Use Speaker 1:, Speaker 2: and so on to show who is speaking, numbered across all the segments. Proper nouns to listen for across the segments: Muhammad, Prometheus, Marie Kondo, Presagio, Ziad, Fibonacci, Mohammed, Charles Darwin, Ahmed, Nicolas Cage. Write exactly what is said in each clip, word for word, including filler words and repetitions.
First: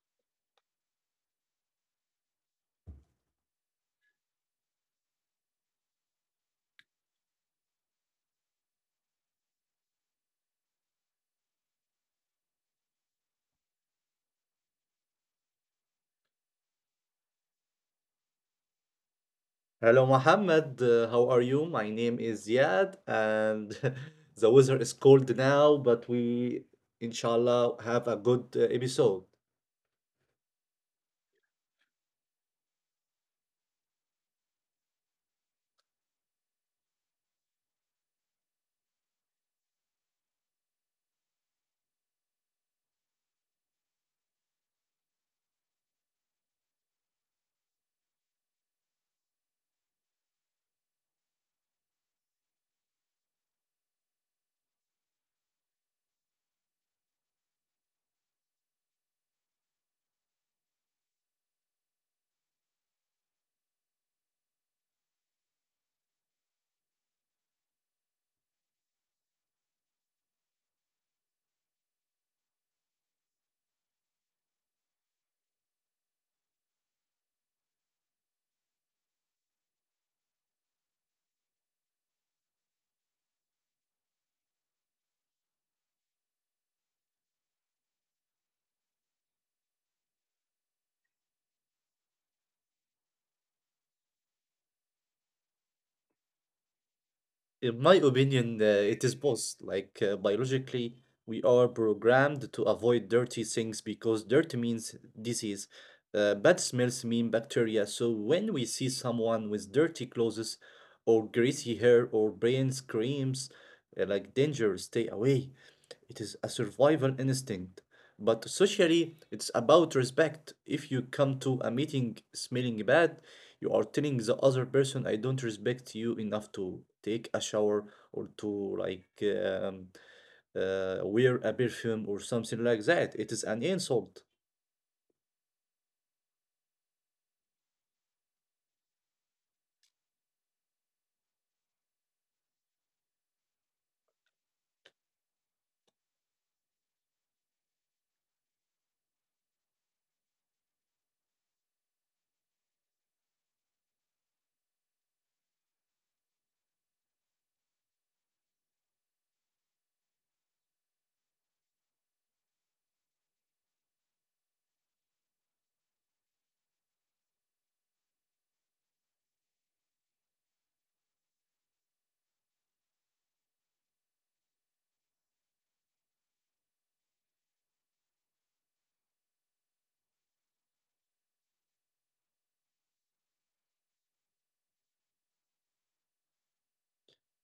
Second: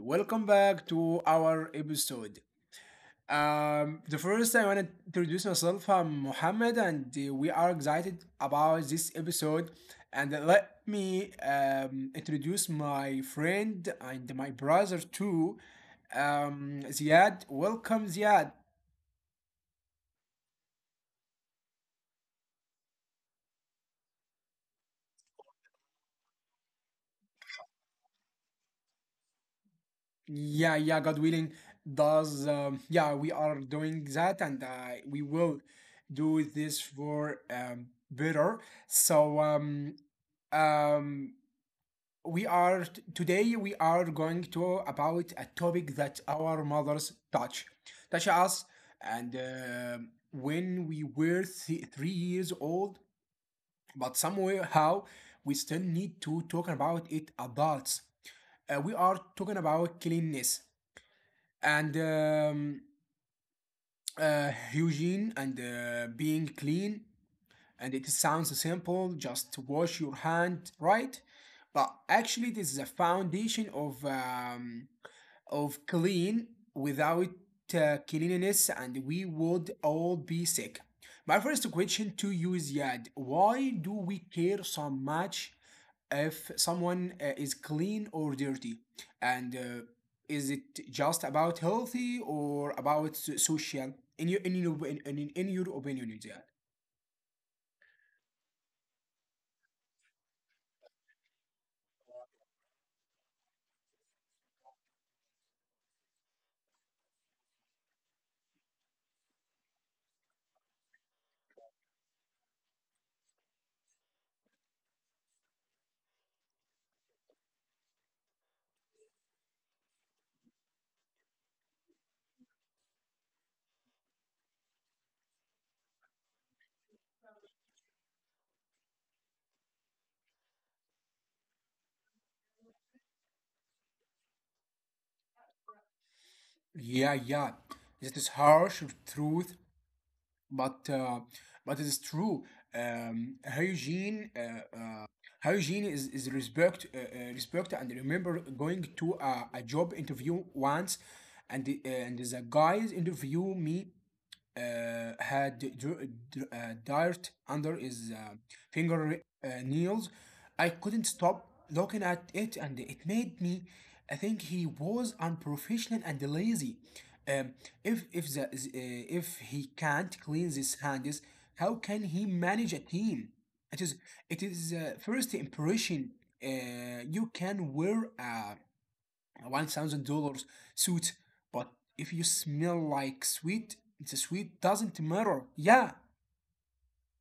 Speaker 1: welcome back to our episode. Um, the first, I want to introduce myself. I'm Mohammed, and uh, we are excited about this episode. And let me um, introduce my friend and my brother too, um, Ziad. Welcome, Ziad.
Speaker 2: Hello, Mohammed. Uh, how are you? My name is Ziad, and the weather is cold now, but we, inshallah, have a good uh, episode.
Speaker 1: Yeah, yeah, God willing, does um, yeah, we are doing that and uh, we will do this for um, better. So um, um, we are t- today we are going to about a topic that our mothers touch, touch us, and um when we were th- three years old, but somehow we still need to talk about it adults. Uh, we are talking about cleanness and um, uh, hygiene and uh, being clean, and it sounds simple, just wash your hand, right? But actually this is a foundation of um, of clean without uh, cleanliness, and we would all be sick. My first question to you is, Yad, why do we care so much if someone uh, is clean or dirty? And uh, is it just about healthy or about so- social? In your in your in, in, in your opinion, Yad?
Speaker 2: In my opinion, uh, it is both. Like, uh, biologically, we are programmed to avoid dirty things because dirty means disease. Uh, bad smells mean bacteria. So, when we see someone with dirty clothes or greasy hair or brain screams, uh, like danger, stay away. It is a survival instinct. But socially, it's about respect. If you come to a meeting smelling bad, you are telling the other person, I don't respect you enough to take a shower or to like um, uh, wear a perfume or something like that. It is an insult.
Speaker 1: Yeah, yeah. This is harsh truth, but uh, but it is true. Um, hygiene, uh, uh, hygiene is is respect, uh, uh, respect, and remember going to a, a job interview once, and the, and the guys interview me uh, had dr- dr- uh, dirt under his uh, finger uh, nails. I couldn't stop looking at it, and it made me I think he was unprofessional and lazy. Um, if if the, uh, if he can't clean his hands, how can he manage a team? It is it is uh, first impression. Uh, you can wear a one thousand dollars suit, but if you smell like sweet, the sweet doesn't matter. Yeah,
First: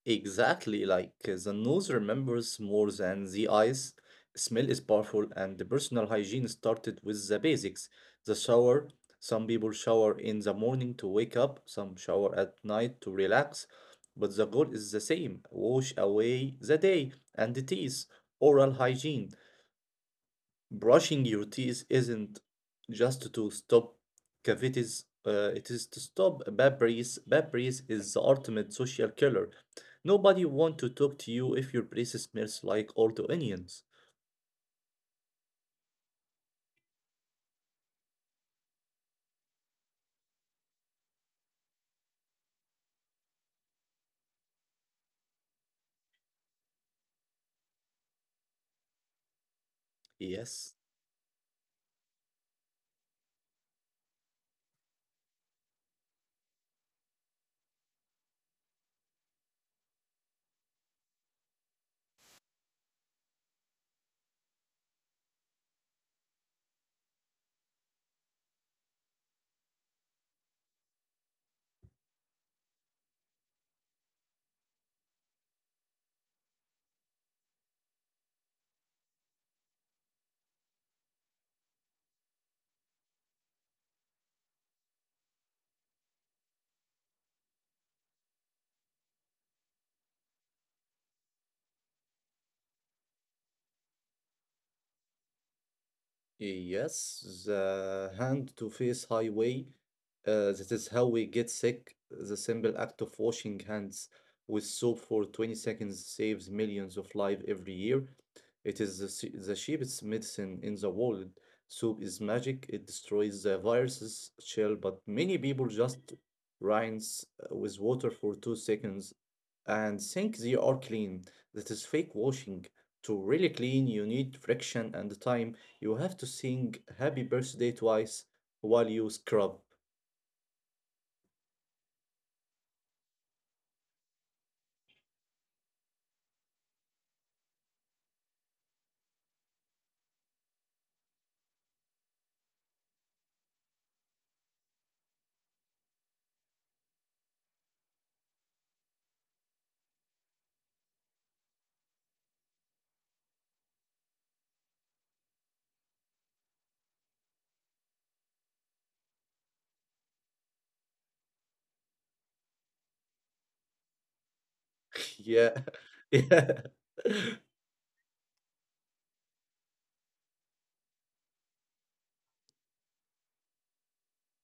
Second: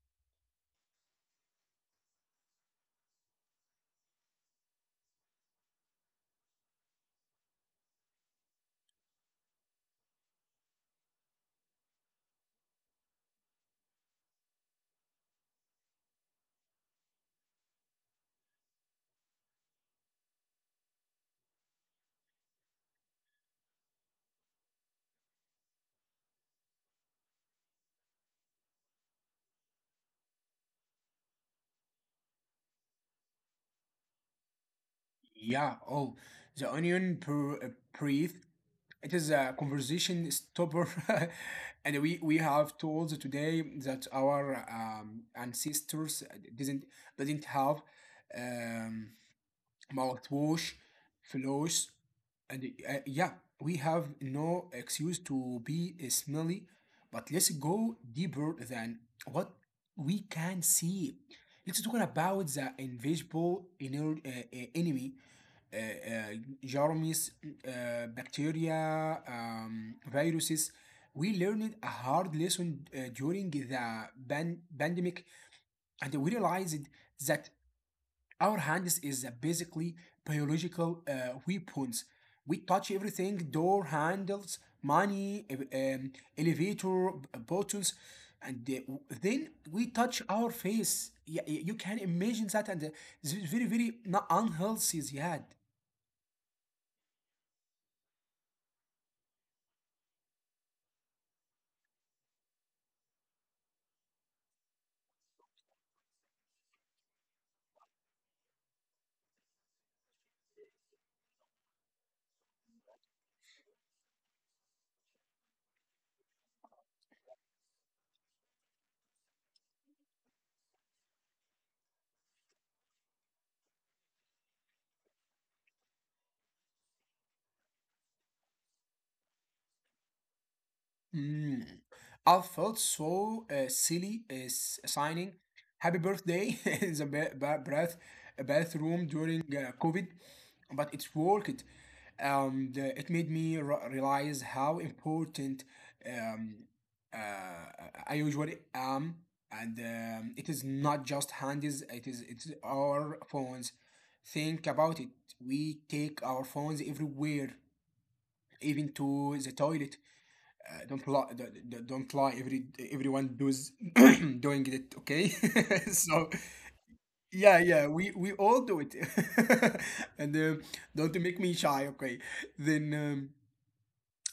Speaker 2: Exactly, like uh, the nose remembers more than the eyes. Smell is powerful, and the personal hygiene started with the basics. The shower, some people shower in the morning to wake up, some shower at night to relax, but the goal is the same wash away the day and the teeth, oral hygiene. Brushing your teeth isn't just to stop cavities, uh, it is to stop bad breath. Bad breath is the ultimate social killer. Nobody want to talk to you if your breath smells like old onions.
Speaker 1: yeah. Oh, the onion per, uh, breathe. It is a conversation stopper, and we we have told today that our um, ancestors didn't didn't have Um,
Speaker 2: Yes.
Speaker 1: mouthwash, floss, and uh, yeah, we have no excuse to be smelly. But let's go deeper than what we can see. Let's talk about the invisible inner, uh, uh, enemy, uh, uh, germs, uh, bacteria, um, viruses. We learned a hard lesson uh, during the pan- pandemic, and we realized that our hands is basically biological uh, weapons. We touch everything: door handles, money, um, elevator buttons, and uh, then we touch our face. Yeah, you can imagine that, and uh, this is very, very not unhealthy. Yeah.
Speaker 2: Yes, the hand-to-face highway. Uh, that is how we get sick. The simple act of washing hands with soap for twenty seconds saves millions of lives every year. It is the, se- the cheapest medicine in the world. Soap is magic. It destroys the viruses shell, but many people just rinse uh, with water for two seconds and think they are clean. That is fake washing. To really clean, you need friction and time. You have to sing happy birthday twice while you scrub.
Speaker 1: Mm. I felt so uh, silly uh, s- signing "Happy Birthday" in the ba- ba- bath bathroom during uh, COVID, but it worked. Um, the, it made me re- realize how important um, uh, I usually am, and um, it is not just hands. It is it's our phones. Think about it. We take our phones everywhere, even to the toilet. Uh, don't lie. Don't, don't- lie. Every everyone does doing it. Okay,
Speaker 2: Yeah.
Speaker 1: so
Speaker 2: Yeah.
Speaker 1: yeah, yeah. We we all do it. And um, don't make me shy. Okay, then um,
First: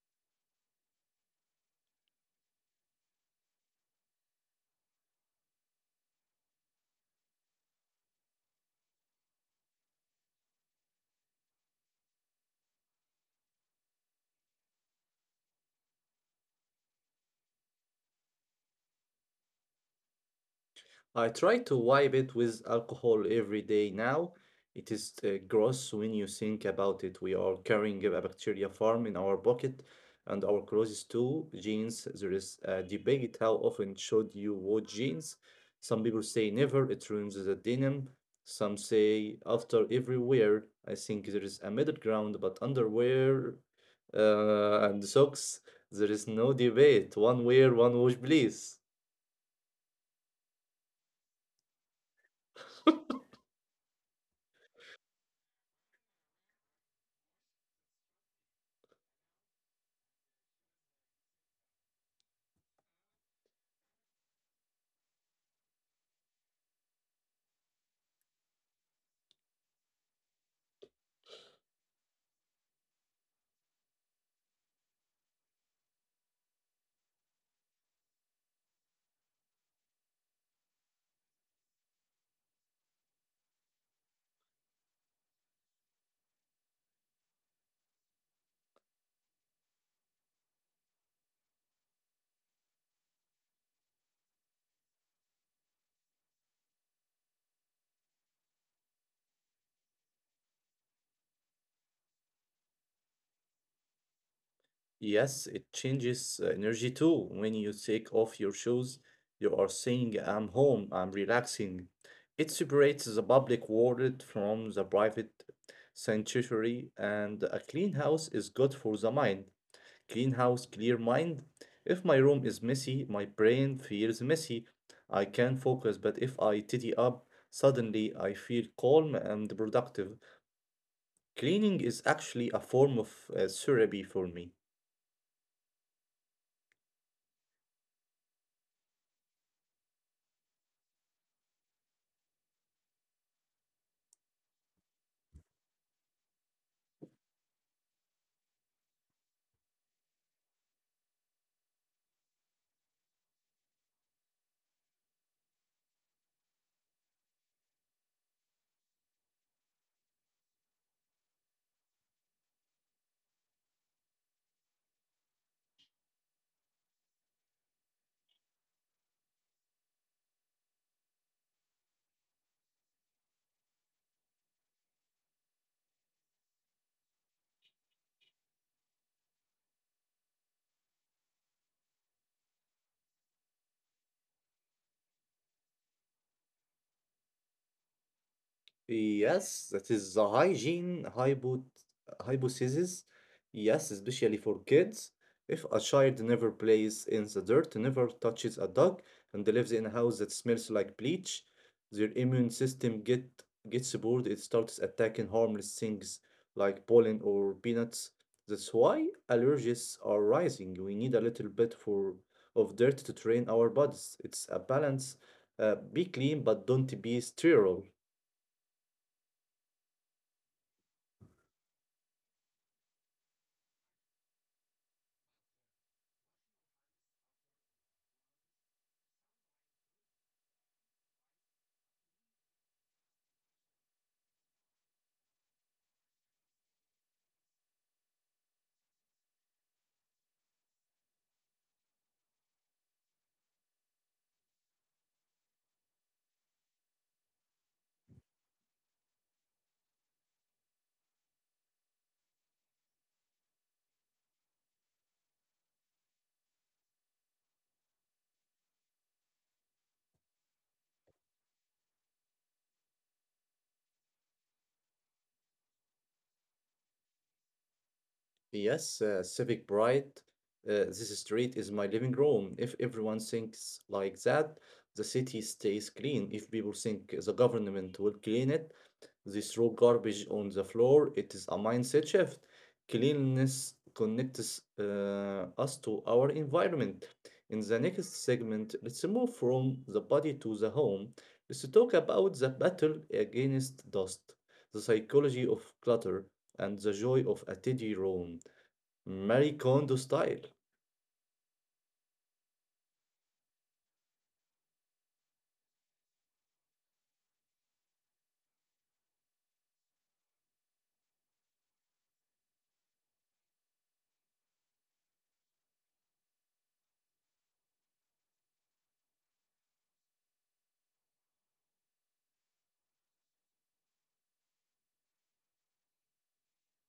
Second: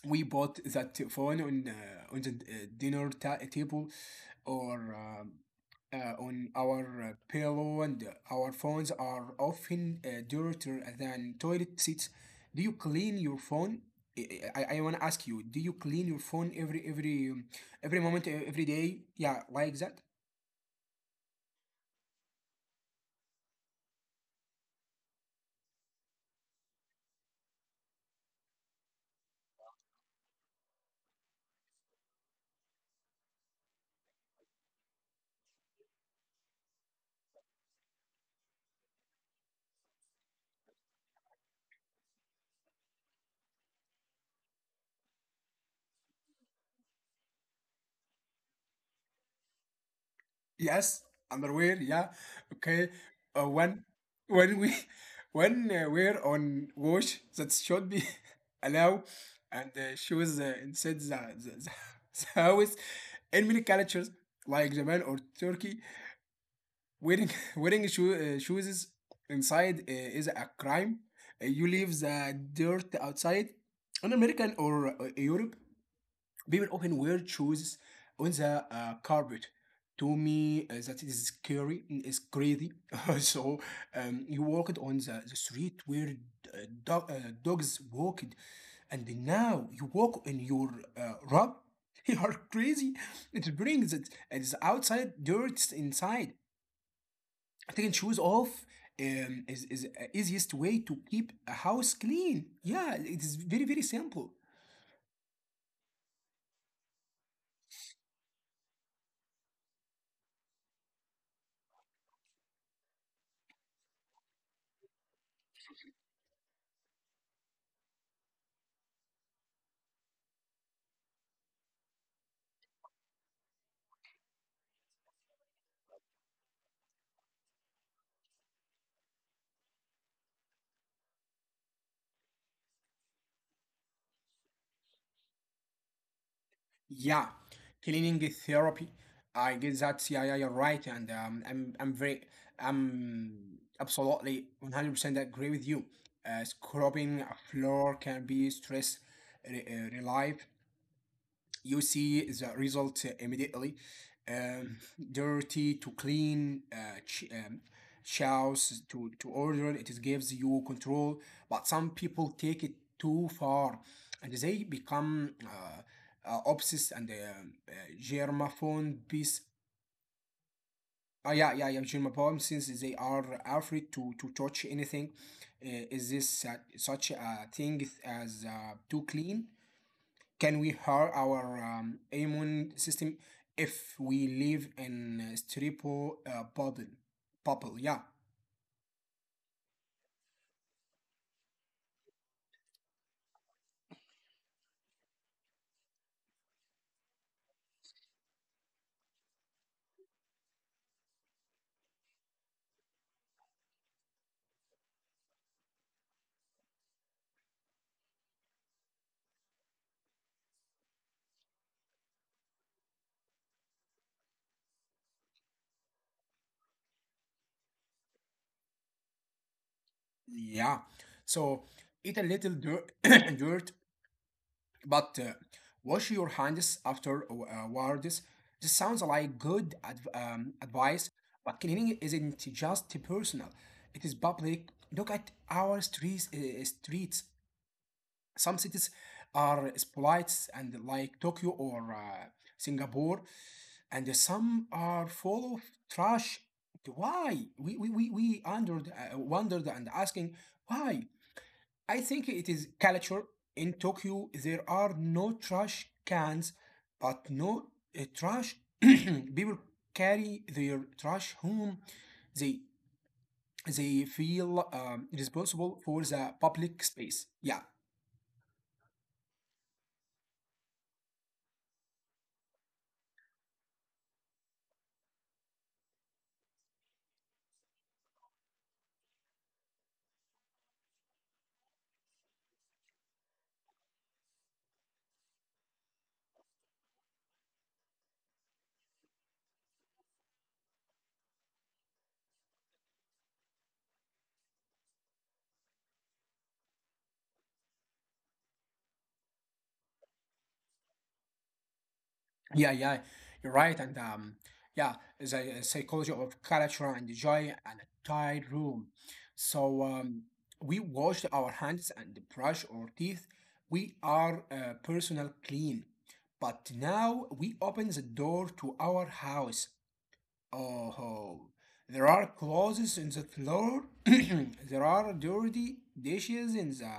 Speaker 1: we bought that phone on uh, on the uh, dinner ta- table or um, uh, on our uh, pillow, and uh, our phones are often uh, dirtier than toilet seats. Do you clean your phone? i i, I want to ask you, do you clean your phone every every um, every moment, e- every day, yeah, like that?
Speaker 2: I try to wipe it with alcohol every day now. It is uh, gross when you think about it. We are carrying a bacteria farm in our pocket and our clothes too. Jeans. There is a debate how often should you wash jeans. Some people say never, it ruins the denim. Some say after every wear. I think there is a middle ground, but underwear uh, and socks, there is no debate. One wear, one wash, please.
Speaker 1: Yes, underwear. Yeah. Okay. Uh, when when we when uh, we're on wash, that should be allowed. And uh, shoes uh, inside the, the, the, the house. In many cultures, like Japan or Turkey, wearing wearing shoe, uh, shoes inside uh, is a crime. Uh, you leave the dirt outside. In American or uh, Europe, people often wear shoes on the uh, carpet. To me, uh, that is scary. Mm, it's crazy. So um, you walked on the, the street where uh, dog, uh, dogs walked, and now you walk in your uh, rug. You are crazy. It brings it. It's outside dirt inside. Taking shoes off um, is is uh, easiest way to keep a house clean. Yeah, it is very very simple.
Speaker 2: Yes, it changes uh, energy too. When you take off your shoes, you are saying, I'm home, I'm relaxing. It separates the public world from the private sanctuary, and a clean house is good for the mind. Clean house, clear mind. If my room is messy, my brain feels messy. I can focus, but if I tidy up, suddenly I feel calm and productive. Cleaning is actually a form of uh, therapy for me.
Speaker 1: Yeah, cleaning therapy. I guess that's, yeah, yeah, you're right, and um, I'm I'm very I'm absolutely one hundred percent agree with you. Uh, scrubbing a floor can be stress re- uh, relief, you see the result uh, immediately. Um, dirty to clean, uh, ch- um, chows to, to order, it gives you control. But some people take it too far and they become uh, uh, obsessed and um, uh, germaphone piece. Oh, yeah, yeah, yeah, germaphone since they are afraid to, to touch anything. Uh, is this uh, such a thing as uh, too clean? Can we hurt our um, immune system if we live in a stereotypical uh, bubble? Bubble, yeah,
Speaker 2: Yes, that is the hygiene hypo hypothesis. Yes, especially for kids. If a child never plays in the dirt, never touches a dog, and lives in a house that smells like bleach, their immune system get gets bored. It starts attacking harmless things like pollen or peanuts. That's why allergies are rising. We need a little bit for of dirt to train our bodies. It's a balance. Uh, be clean, but don't be sterile.
Speaker 1: yeah. So eat a little dirt, dirt, but uh, wash your hands afterwards. This sounds like good adv- um, advice, but cleaning isn't just personal; it is public. Look at our streets. Uh, streets. Some cities are splits and like Tokyo or uh, Singapore, and some are full of trash. Why? We we we, we wondered, uh, wondered and asking why. I think it is culture. In Tokyo there are no trash cans, but no uh, trash. People carry their trash home. They they feel um, responsible for the public space. Yeah.
Speaker 2: Yes, uh, Civic Bright. Uh, this street is my living room. If everyone thinks like that, the city stays clean. If people think the government will clean it, they throw garbage on the floor. It is a mindset shift. Cleanliness connects uh, us to our environment. In the next segment, let's move from the body to the home. Let's talk about the battle against dust, the psychology of clutter, and the joy of a tidy room. Marie Kondo style.
Speaker 1: Yeah, yeah, you're right. And um, yeah, the uh, psychology of culture and joy and a tight room. So um, we wash our hands and brush our teeth. We are uh, personal clean. But now we open the door to our house. Oh, there are clothes in the floor. There are dirty dishes in the,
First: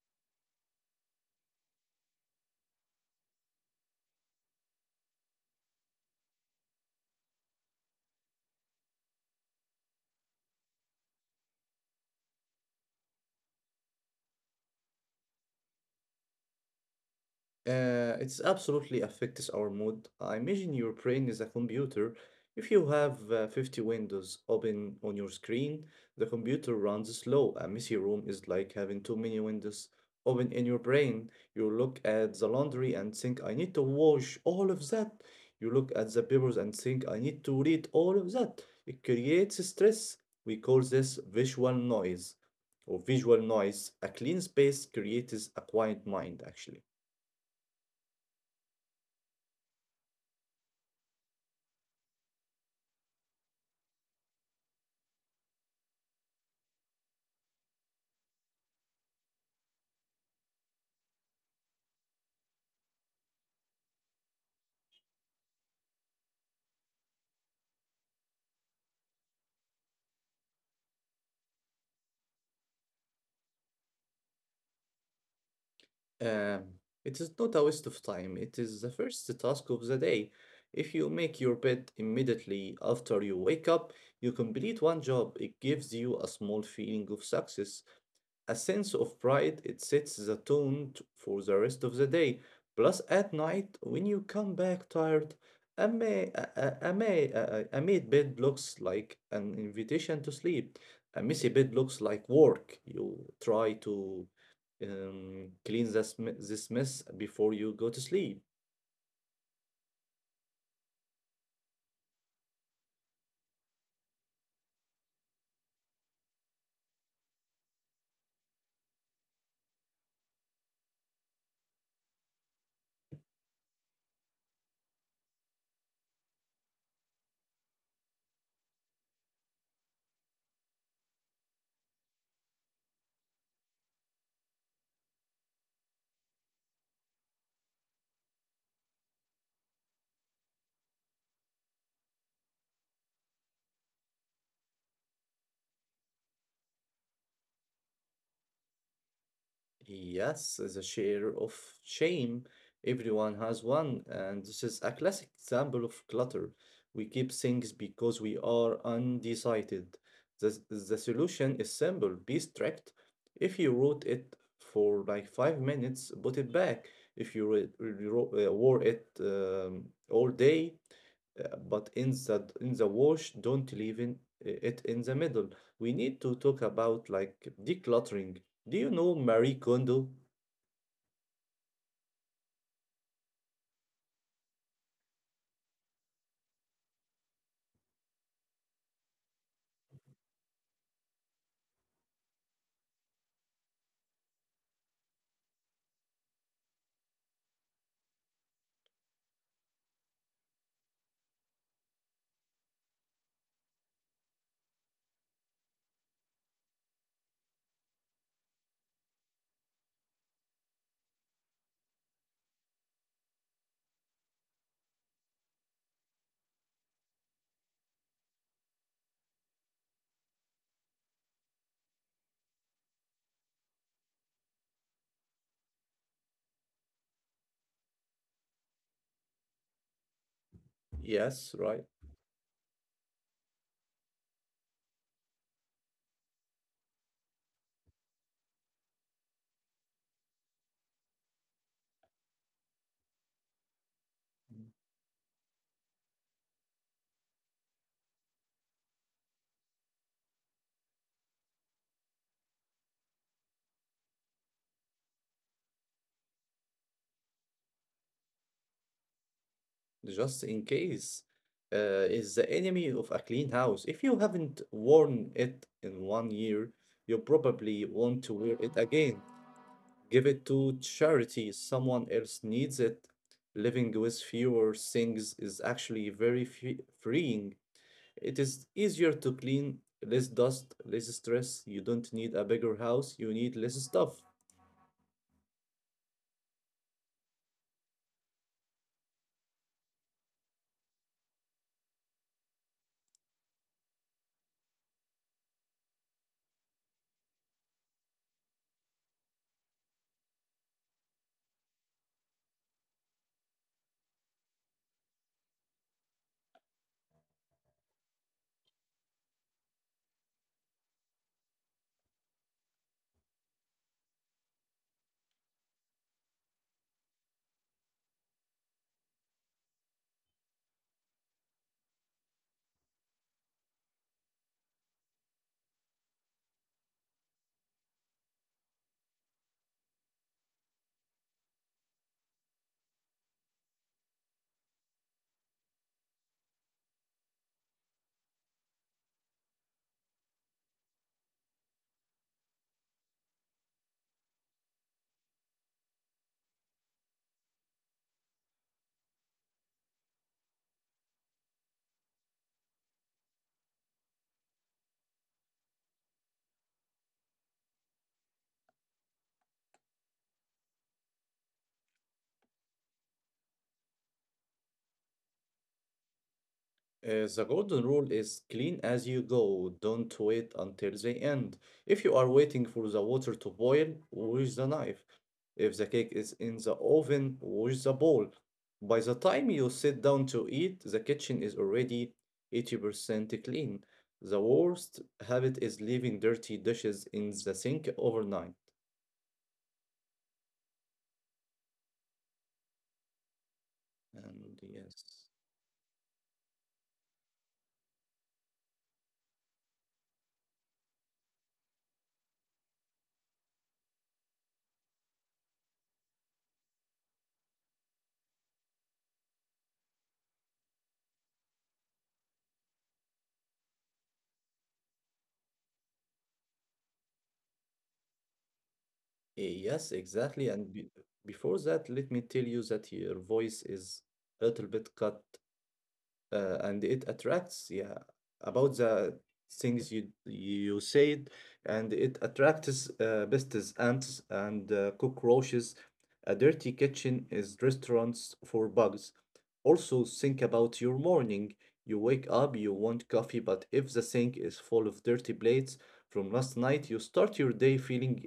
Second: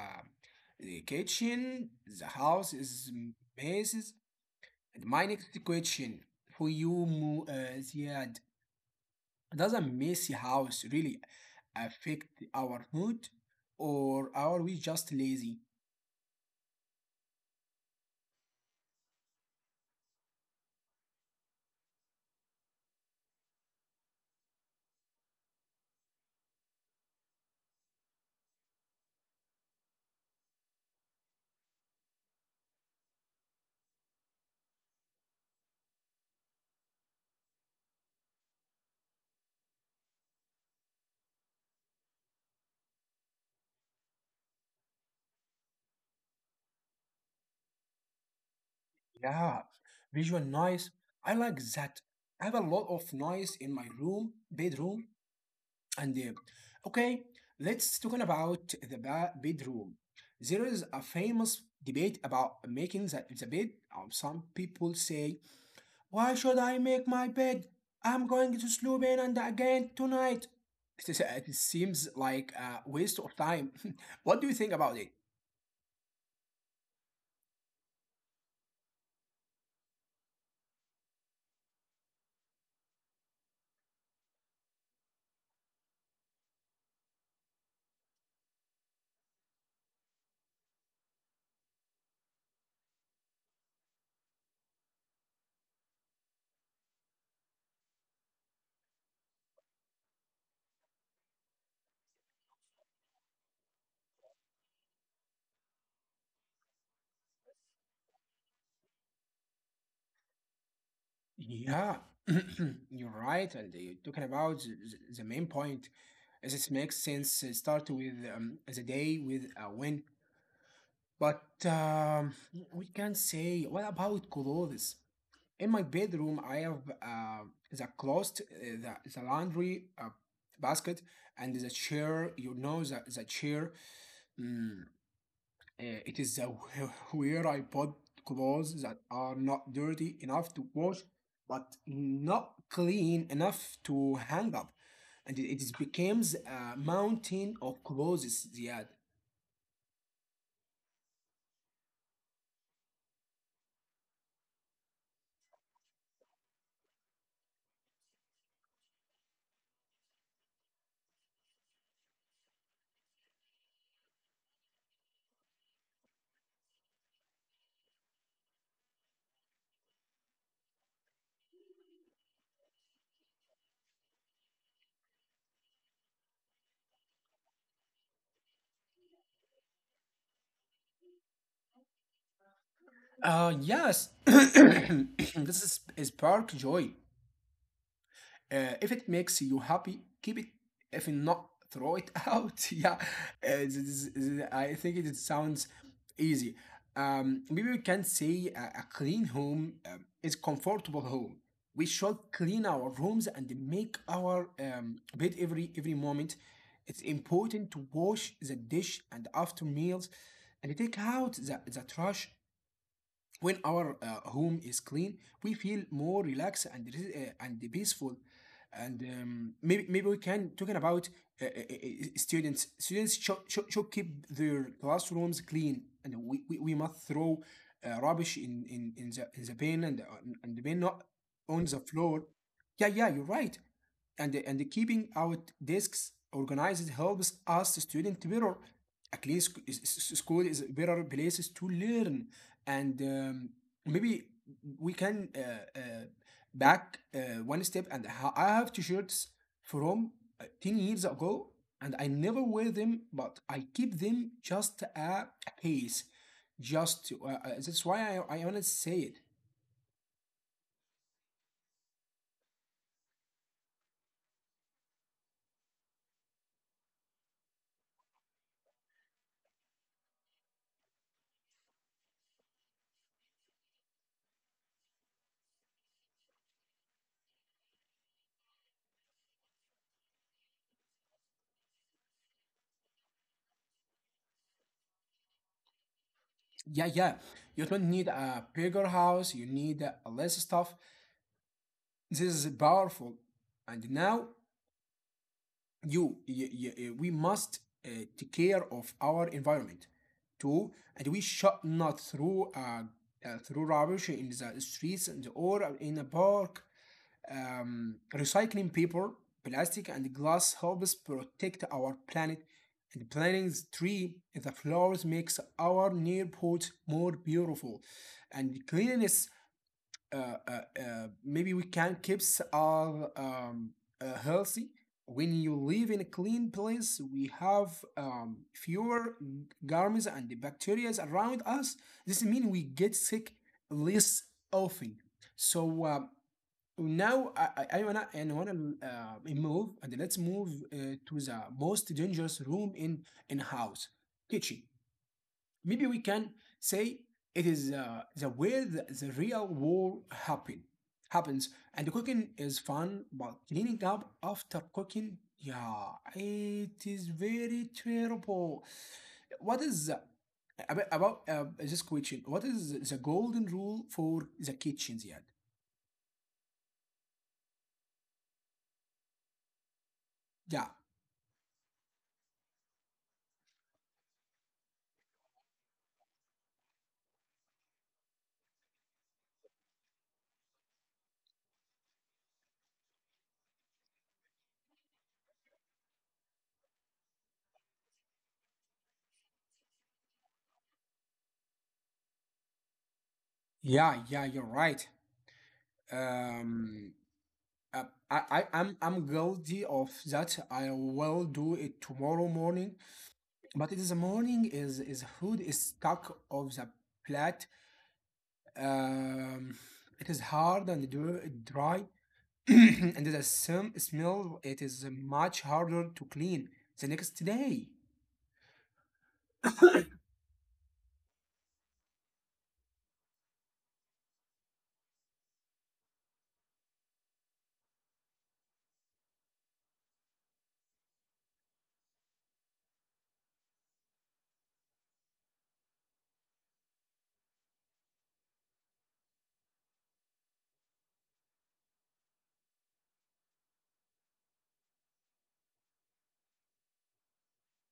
Speaker 1: the kitchen. The house is messes. My next question for you, Mu, uh, Ziad, does a messy house really affect our mood, or are we just lazy?
Speaker 2: Uh, it's absolutely affects our mood. I imagine your brain is a computer. If you have uh, fifty windows open on your screen, the computer runs slow. A messy room is like having too many windows open in your brain. You look at the laundry and think, I need to wash all of that. You look at the papers and think, I need to read all of that. It creates stress. We call this visual noise or visual noise. A clean space creates a quiet mind, actually.
Speaker 1: Yeah, visual noise. I like that. I have a lot of noise in my room, bedroom, and uh, okay, let's talk about the ba- bedroom. There is a famous debate about making the, the bed. Um, some people say, why should I make my bed? I'm going to sleep in and again tonight. It, is- it seems like a waste of time. What do you think about it?
Speaker 2: Um, it is not a waste of time. It is the first task of the day. If you make your bed immediately after you wake up, you complete one job. It gives you a small feeling of success. A sense of pride, it sets the tone t- for the rest of the day. Plus, at night, when you come back tired, a, ma- a, a, a, ma- a, a a made bed looks like an invitation to sleep. A messy bed looks like work. You try to um, clean this, m- this mess before you go to sleep.
Speaker 1: Yeah, you're right. And you're talking about the, the- the main point. As it makes sense, uh, start with um, the day with a win. But um, we can say, what about clothes? In my bedroom, I have uh, the closet, uh, the, the laundry uh, basket, and the chair. You know, the, the chair, mm, eh, it is the where I put clothes that are not dirty enough to wash, but not clean enough to hang up. And it, it is becomes a mountain of clothes, Ziad.
Speaker 2: Yes, the share of shame. Everyone has one, and this is a classic example of clutter. We keep things because we are undecided. The, the solution is simple, be strict. If you wrote it for like five minutes, put it back. If you re- re- ro- uh, wore it um, all day, uh, but in the in the wash don't leave in, it in the middle. We need to talk about like decluttering. Do you know Marie Kondo?
Speaker 1: Uh, yes, this is, is spark joy. Uh, if it makes you happy, keep it. If not, throw it out. Yeah. Uh, this is- I think it sounds easy. Um, maybe we can say a, a clean home um, is comfortable home. We should clean our rooms and make our um, bed every every moment. It's important to wash the dish and after meals, and take out the, the trash. When our uh, home is clean, we feel more relaxed and re- uh, and peaceful. And um, maybe maybe we can talking about uh, uh, uh, uh, students. Students should, should, should keep their classrooms clean, and we, we, we must throw uh, rubbish in, in, in the in the bin, and uh, and the bin not
Speaker 2: Yes,
Speaker 1: on the
Speaker 2: right.
Speaker 1: floor. Yeah, yeah, you're right, and and keeping our desks organized helps us the student to better, at least school is better places to learn. And um, maybe we can uh, uh, back uh, one step. And ha- I have t-shirts from uh, ten years ago, and I never wear them, but I keep them just at a case just to- uh, uh, that's why i, I want to say it.
Speaker 2: Just in case, uh, is the enemy of a clean house. If you haven't worn it in one year, you probably want to wear it again. Give it to charity. Someone else needs it. Living with fewer things is actually very fe- freeing. It is easier to clean, less dust, less stress. You don't need a bigger house, you need less stuff.
Speaker 1: Yeah, yeah, you don't need a bigger house, you need uh, less stuff. This is powerful. And now you, y- y- we must uh, take care of our environment too, and we should not throw uh, uh, throw rubbish in the streets and or in a park. Um, recycling paper, plastic, and glass helps protect our planet. And planting the tree, the flowers makes our neighborhood more beautiful, and cleanliness uh, uh, uh, maybe we can keeps our um, uh, healthy. When you live in a clean place, we have um, fewer g- germs and bacteria around us. This means we get sick less often. So um, now I, I, I wanna and wanna uh, move and let's move uh, to the most dangerous room in in house, kitchen. Maybe we can say it is uh, the, where the, the real war happen happens. And cooking is fun, but cleaning up after cooking, yeah, it is very terrible. What is the, about, about uh, this question, what is the golden rule for the kitchens yet?
Speaker 2: Uh, the golden rule is clean as you go. Don't wait until
Speaker 1: Yeah,
Speaker 2: the end. If you are waiting for the water to boil, wash the knife. If the cake is in the oven, wash the bowl. By the time you sit down to eat, the kitchen is already eighty percent clean. The worst habit is leaving dirty dishes in the sink overnight. And
Speaker 1: yeah, yeah, you're
Speaker 2: yes,
Speaker 1: right. um uh, I, I i'm i'm guilty of that. I will do it tomorrow morning, but it is a morning, is is hood, is stuck of the plate. um, it is hard and dr- dry and the same smell, it is much harder to clean the next day.
Speaker 2: Eh, yes, exactly. And be before that, let me tell you that your voice is a little bit cut. Uh, and it attracts, yeah, about the things you you said, and it attracts uh, pests, ants, and uh, cockroaches. A dirty kitchen is restaurants for bugs. Also think about your morning. You wake up, you want coffee, but if the sink is full of dirty plates from last night, you start your day feeling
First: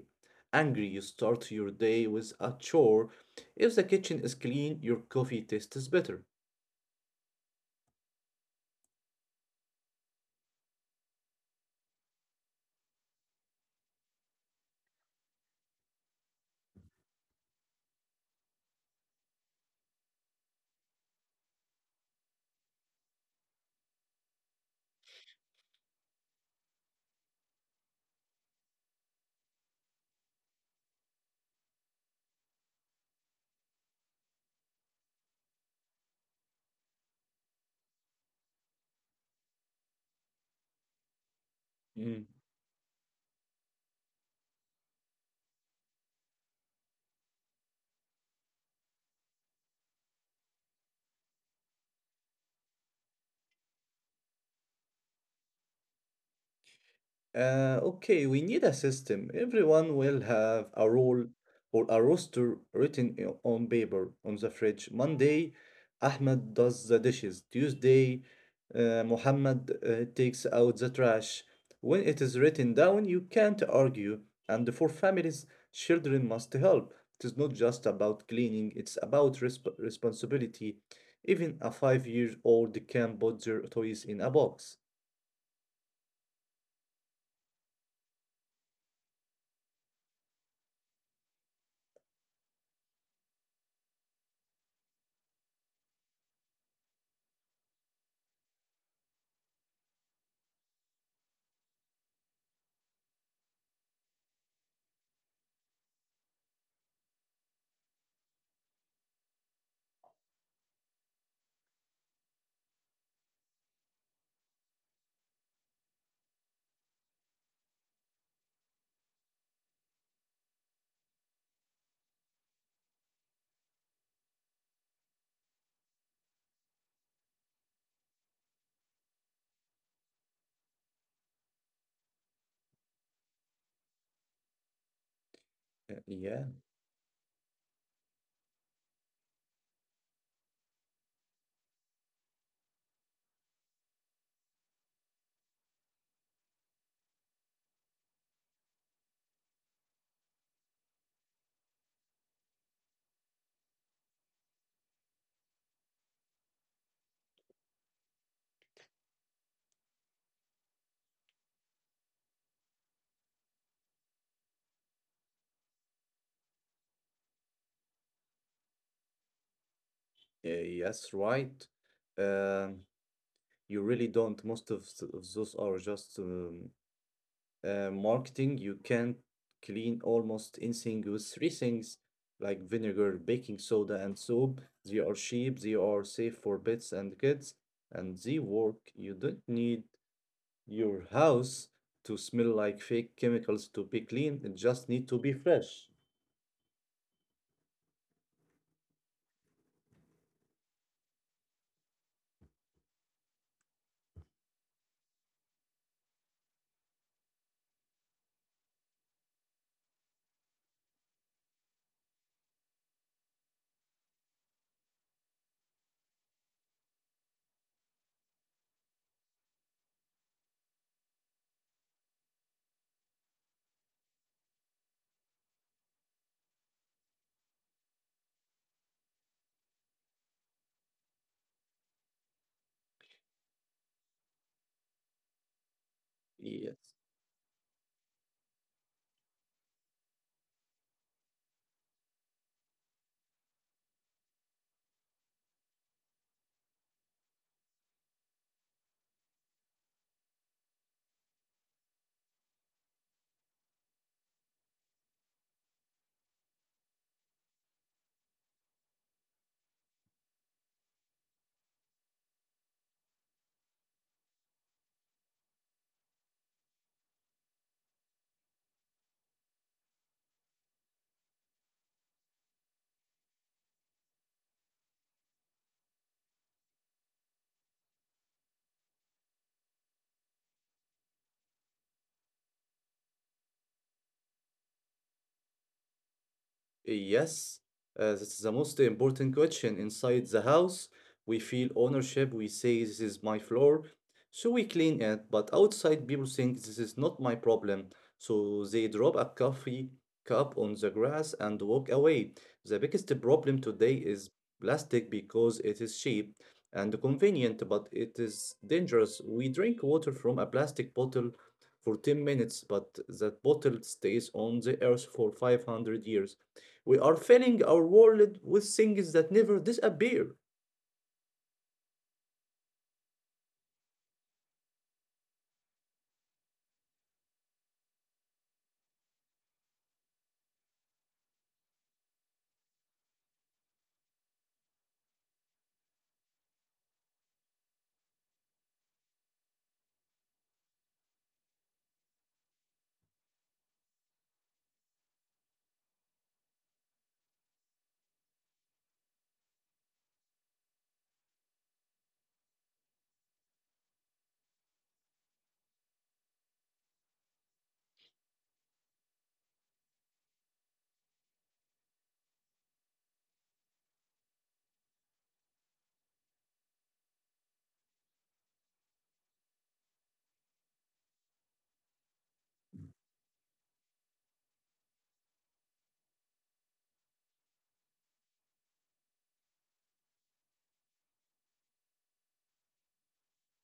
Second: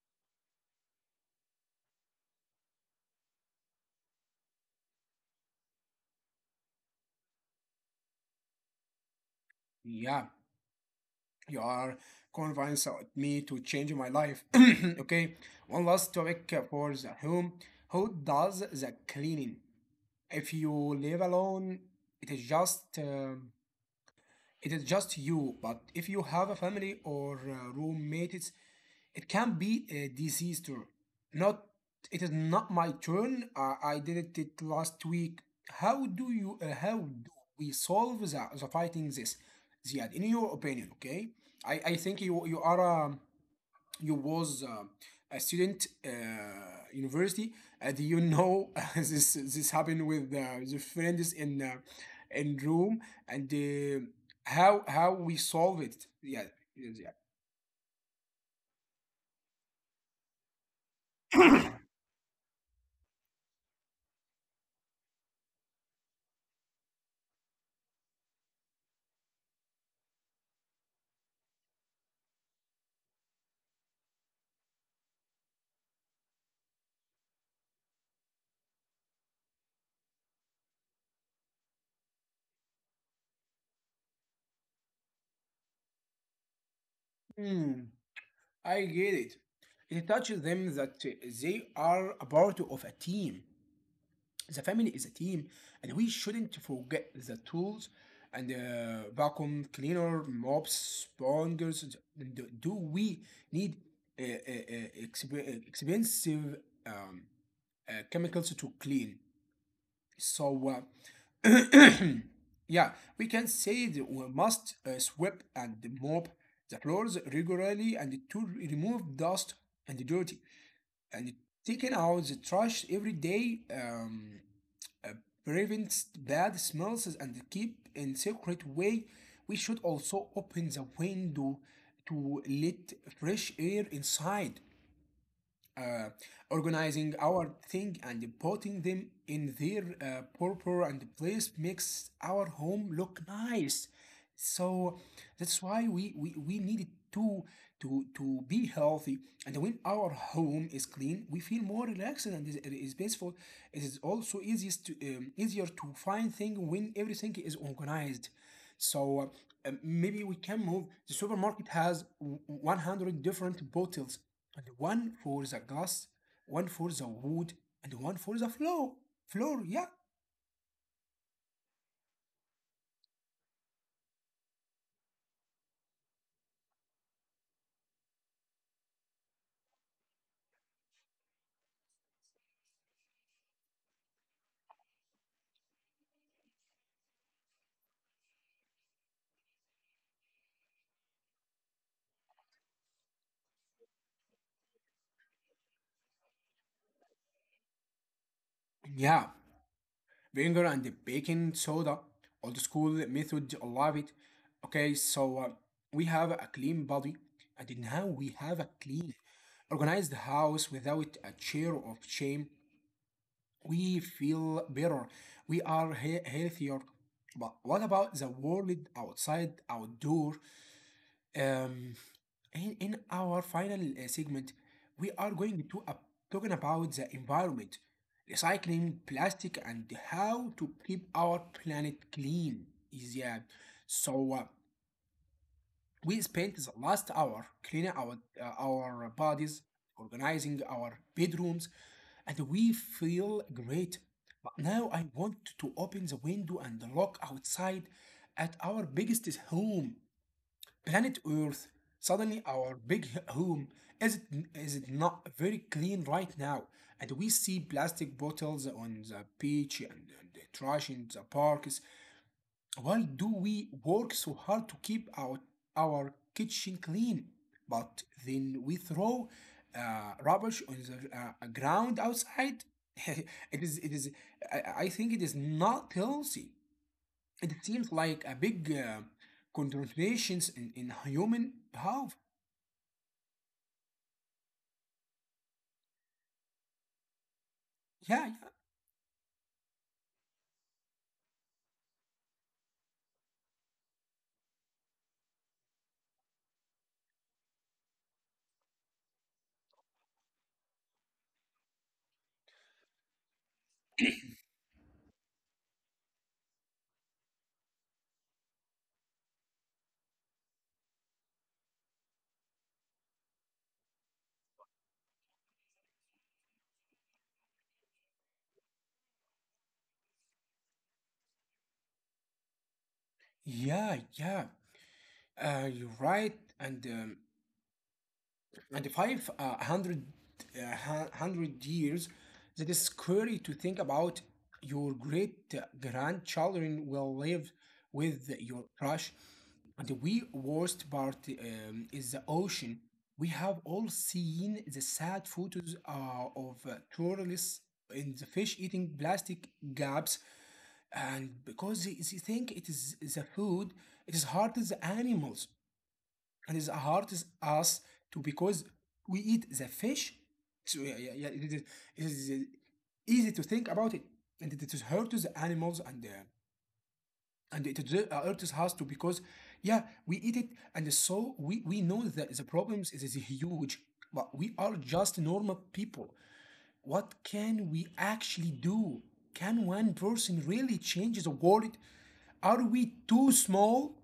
Speaker 2: angry. You start your day with a chore. If the kitchen is clean, your coffee tastes better.
Speaker 1: Yeah, you are convinced of me to change my life. Okay, one last topic for the home: who does the cleaning? If you live alone, it is just um, it is just you. But if you have a family or uh, roommates, it can be a disease too. Not, it is not my turn. I, I did it it last week. How do you? Uh, how do we solve the, the fighting this? Ziad, in your opinion, okay? I, I think you
Speaker 2: Mm.
Speaker 1: you are um, you was uh, a student uh, university, and you know this this happened with uh, the friends in uh, in room, and uh, how how we solve it. Yeah, yes,
Speaker 2: Uh, okay, we need a system. Everyone will have a
Speaker 1: yeah.
Speaker 2: role or a roster written i- on paper on the fridge. Monday, Ahmed does the dishes. Tuesday, uh, Muhammad uh, takes out the trash. When it is written down, you can't argue. And for families, children must help. It is not just about cleaning, it's about resp- responsibility. Even a five-year-old can put their toys in a box.
Speaker 1: Hmm, I get it. It touches them that uh, they are a part of a team. The family is a team, and we shouldn't forget the tools and uh, vacuum cleaner, mops, spongers. Do, we need uh, uh, uh, expensive um, uh, chemicals to clean? So, uh, yeah, we can say that we must uh, sweep and mop the floors regularly and to remove dust and dirt, and taking out the trash every day. Um, prevents bad smells and keep in secret way. We should also open the window to let fresh air inside. uh,
Speaker 2: Uh, Yeah.
Speaker 1: Organizing our thing and putting them in their uh, proper and place makes our home look nice. So that's why we, we, we needed to to to be healthy. And when our home is clean, we feel more relaxed and is, is peaceful. It is also easiest to, um, easier to find things when everything is organized. So uh, maybe we can move. The supermarket has w- one hundred different bottles, and one for the glass, one for the wood, and one for the floor. Floor, yeah.
Speaker 2: Uh, yes, right. Um, you really don't. Most of, th- of those are just um, uh, marketing. You can clean almost anything with three things like vinegar, baking soda, and soap. They are cheap, they are safe for pets and kids, and they work. You don't need your house to smell like fake chemicals to be clean. It just need to be fresh.
Speaker 1: Yeah. Vinegar and the baking soda. Old school method, I love it. Okay, so uh, we have a clean body, and now we have a clean, organized house without a chair of shame. We feel better. We are he- healthier. But what about the world outside, outdoor? Um, in, in our final uh, segment, we are going to uh, talking about the environment, recycling plastic, and how to keep our planet clean. Is yeah. So uh, we spent the
Speaker 2: Yeah.
Speaker 1: last hour cleaning our uh, our bodies, organizing our bedrooms, and we feel great. But now I want to open the window and look outside at our biggest home, planet Earth. Suddenly, our big h- home is it, is it not very clean right now? And we see plastic bottles on the beach, and, and the trash in the parks. Why do we work so hard to keep our our kitchen clean, but then we throw uh, rubbish on the uh, ground outside? It is it is, I, I think it is not healthy. It seems like a big uh, contributions in, in human behavior.
Speaker 2: Uh, Yes, uh,
Speaker 1: Yeah,
Speaker 2: this is the most important question. Inside the house, we feel ownership. We say, This is my floor. So we clean it. But outside, people think, This is not my problem. So they drop a coffee cup on the grass and walk away. The biggest problem today is plastic because it is cheap and convenient, but it is dangerous. We drink water from a plastic bottle for ten minutes, but that bottle stays on the earth for five hundred years. We are filling our world with things that never disappear.
Speaker 1: yeah, yeah, yeah. Uh, you're right. And um, and five uh, hundred uh, hundred years, that is scary to think about. Your great grandchildren will live with your crush. And the worst part um, is the ocean. We have all seen the sad photos uh, of uh, tourists in the fish eating plastic gaps, and because they, they think it is the food, it is hard as the animals, and it hurts us to because we eat the fish. So yeah, yeah, yeah, it, is, it is easy to think about it, and it is hurts the animals, and uh, and it uh, hurts us too because yeah, we eat it. And so we we know that the problems is, is huge, but we are just normal people. What can we actually do? Can one person really change the world? Are we too small?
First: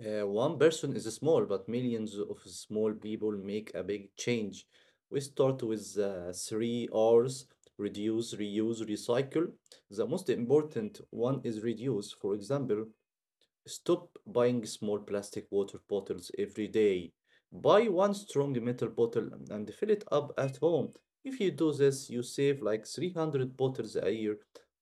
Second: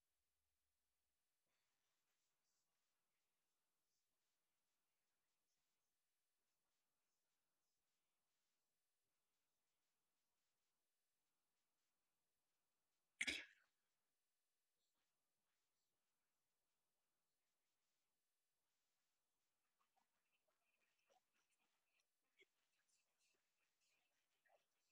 Speaker 2: Uh, one person is small, but millions of small people make a big change. We start with uh, three R's reduce, reuse, recycle. The most important one is reduce. For example, stop buying small plastic water bottles every day. Buy one strong metal bottle and fill it up at home. If you do this, you save like three hundred bottles a year.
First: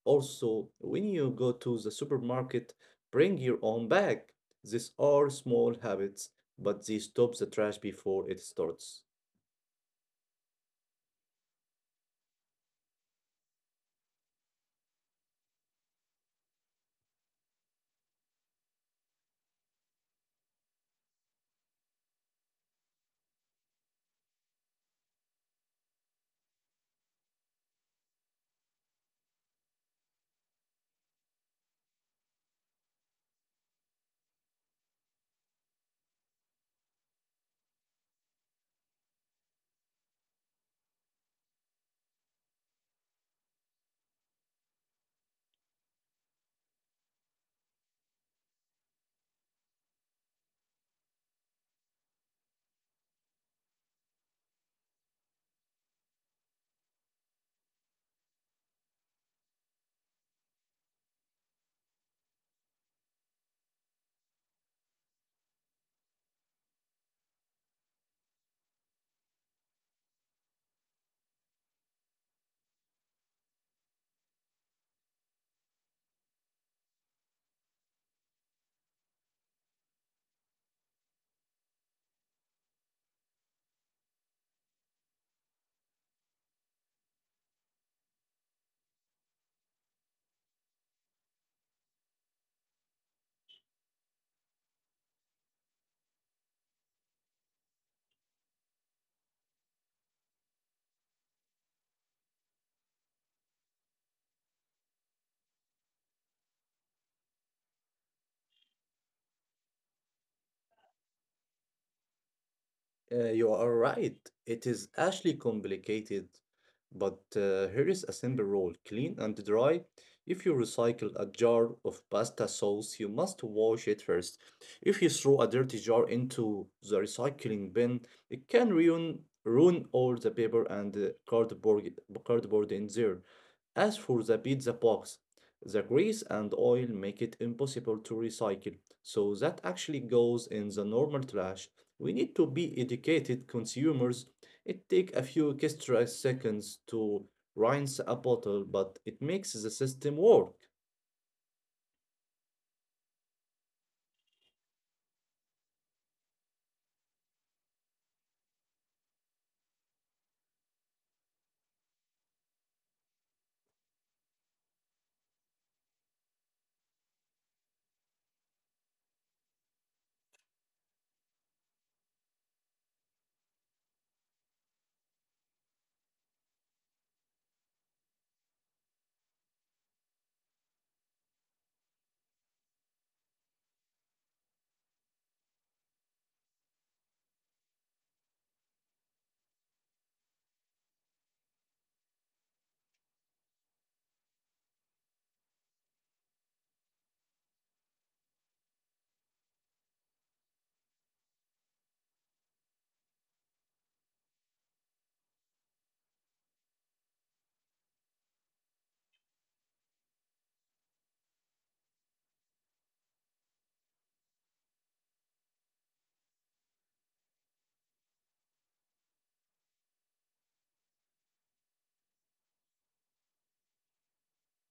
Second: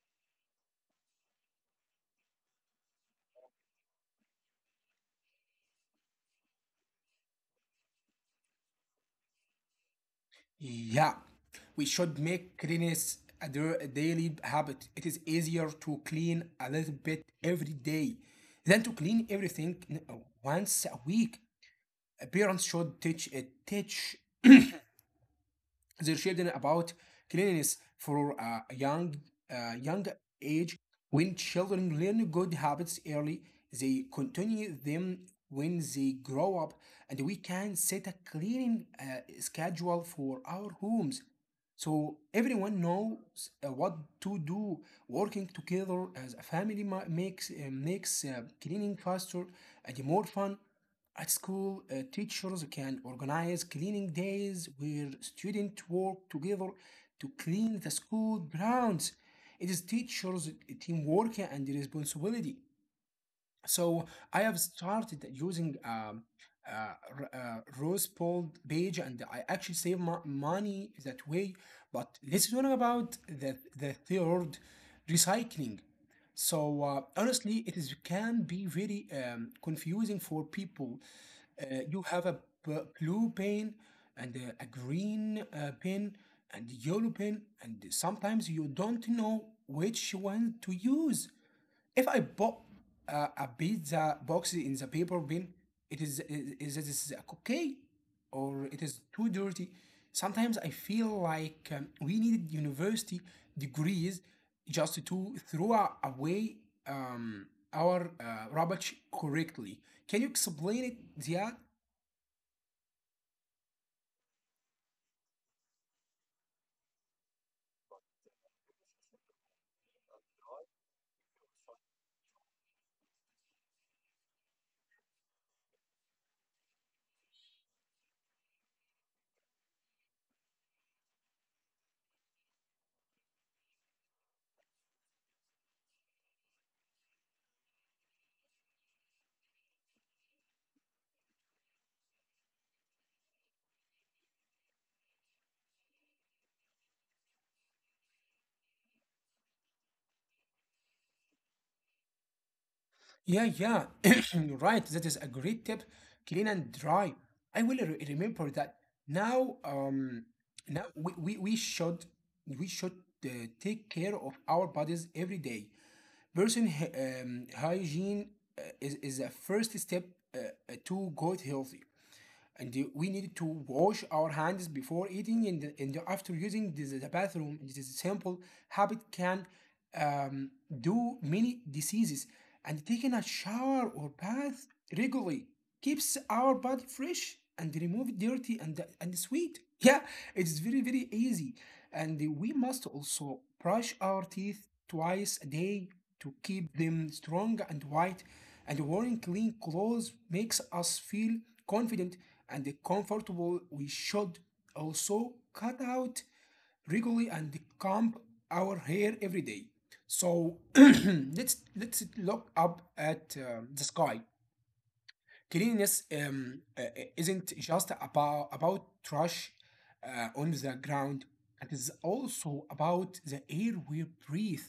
Speaker 2: Also, when you go to the supermarket, bring your own bag. These are small habits, but they stop the trash before it starts.
Speaker 1: Yeah, we should make cleanliness a dir- a daily habit. It is easier to clean a little bit every day than to clean everything n- uh, once a week. Uh, Parents should teach uh, teach their children about cleanliness for a young uh, young age. When children learn good habits early, they continue them when they grow up, and we can set a cleaning uh, schedule for our homes, so everyone knows uh, what to do. Working together as a family ma- makes uh, makes uh, cleaning faster and more fun. At school, uh, teachers can organize cleaning days where students work together to clean the school grounds. It is teach teamwork and responsibility. So I have started using um, uh, r- uh, Rose Bold page, and I actually save mo- money that way. But let's talk about the the third, recycling. So uh, honestly, it is can be very um, confusing for people. Uh, you have a b- blue pen and uh, a green uh, pen and yellow pen, and sometimes you don't know which one to use. If I bought uh, a pizza box in the paper bin, it is is, is it is okay, or it is too dirty. Sometimes I feel like um, we needed university degrees just to throw a- away um, our uh, rubbish correctly. Can you explain it, Ziad?
Speaker 2: Uh, you are right. It is actually complicated, but uh, here is a simple rule clean and dry. If you recycle a jar of pasta sauce, you must wash it first. If you throw a dirty jar into the recycling bin, it can ruin, ruin all the paper and uh, cardboard, cardboard in there. As for the pizza box, the grease and oil make it impossible to recycle, so that actually goes in the normal trash. We need to be educated consumers. It takes a few extra seconds to rinse a bottle, but it makes the system work.
Speaker 1: Yeah, yeah, right. That is a great tip. Clean and dry. I will re- remember that. Now, um, now we, we, we should we should uh, take care of our bodies every day. Person hy- um, Hygiene uh, is is a first step uh, uh, to gut healthy, and we need to wash our hands before eating, and, and after using the, the bathroom. This is simple habit can um, do many diseases, and taking a shower or bath regularly keeps our body fresh and remove dirty, and, and sweet. Yeah, it's very, very easy. And we must also brush our teeth twice a day to keep them strong and white, and wearing clean clothes makes us feel confident and comfortable. We should also cut out regularly and comb our hair every day. So let's let's look up at uh, the sky. Cleanliness um, uh, uh, isn't just about about trash uh, on the ground. It is also about the air we breathe.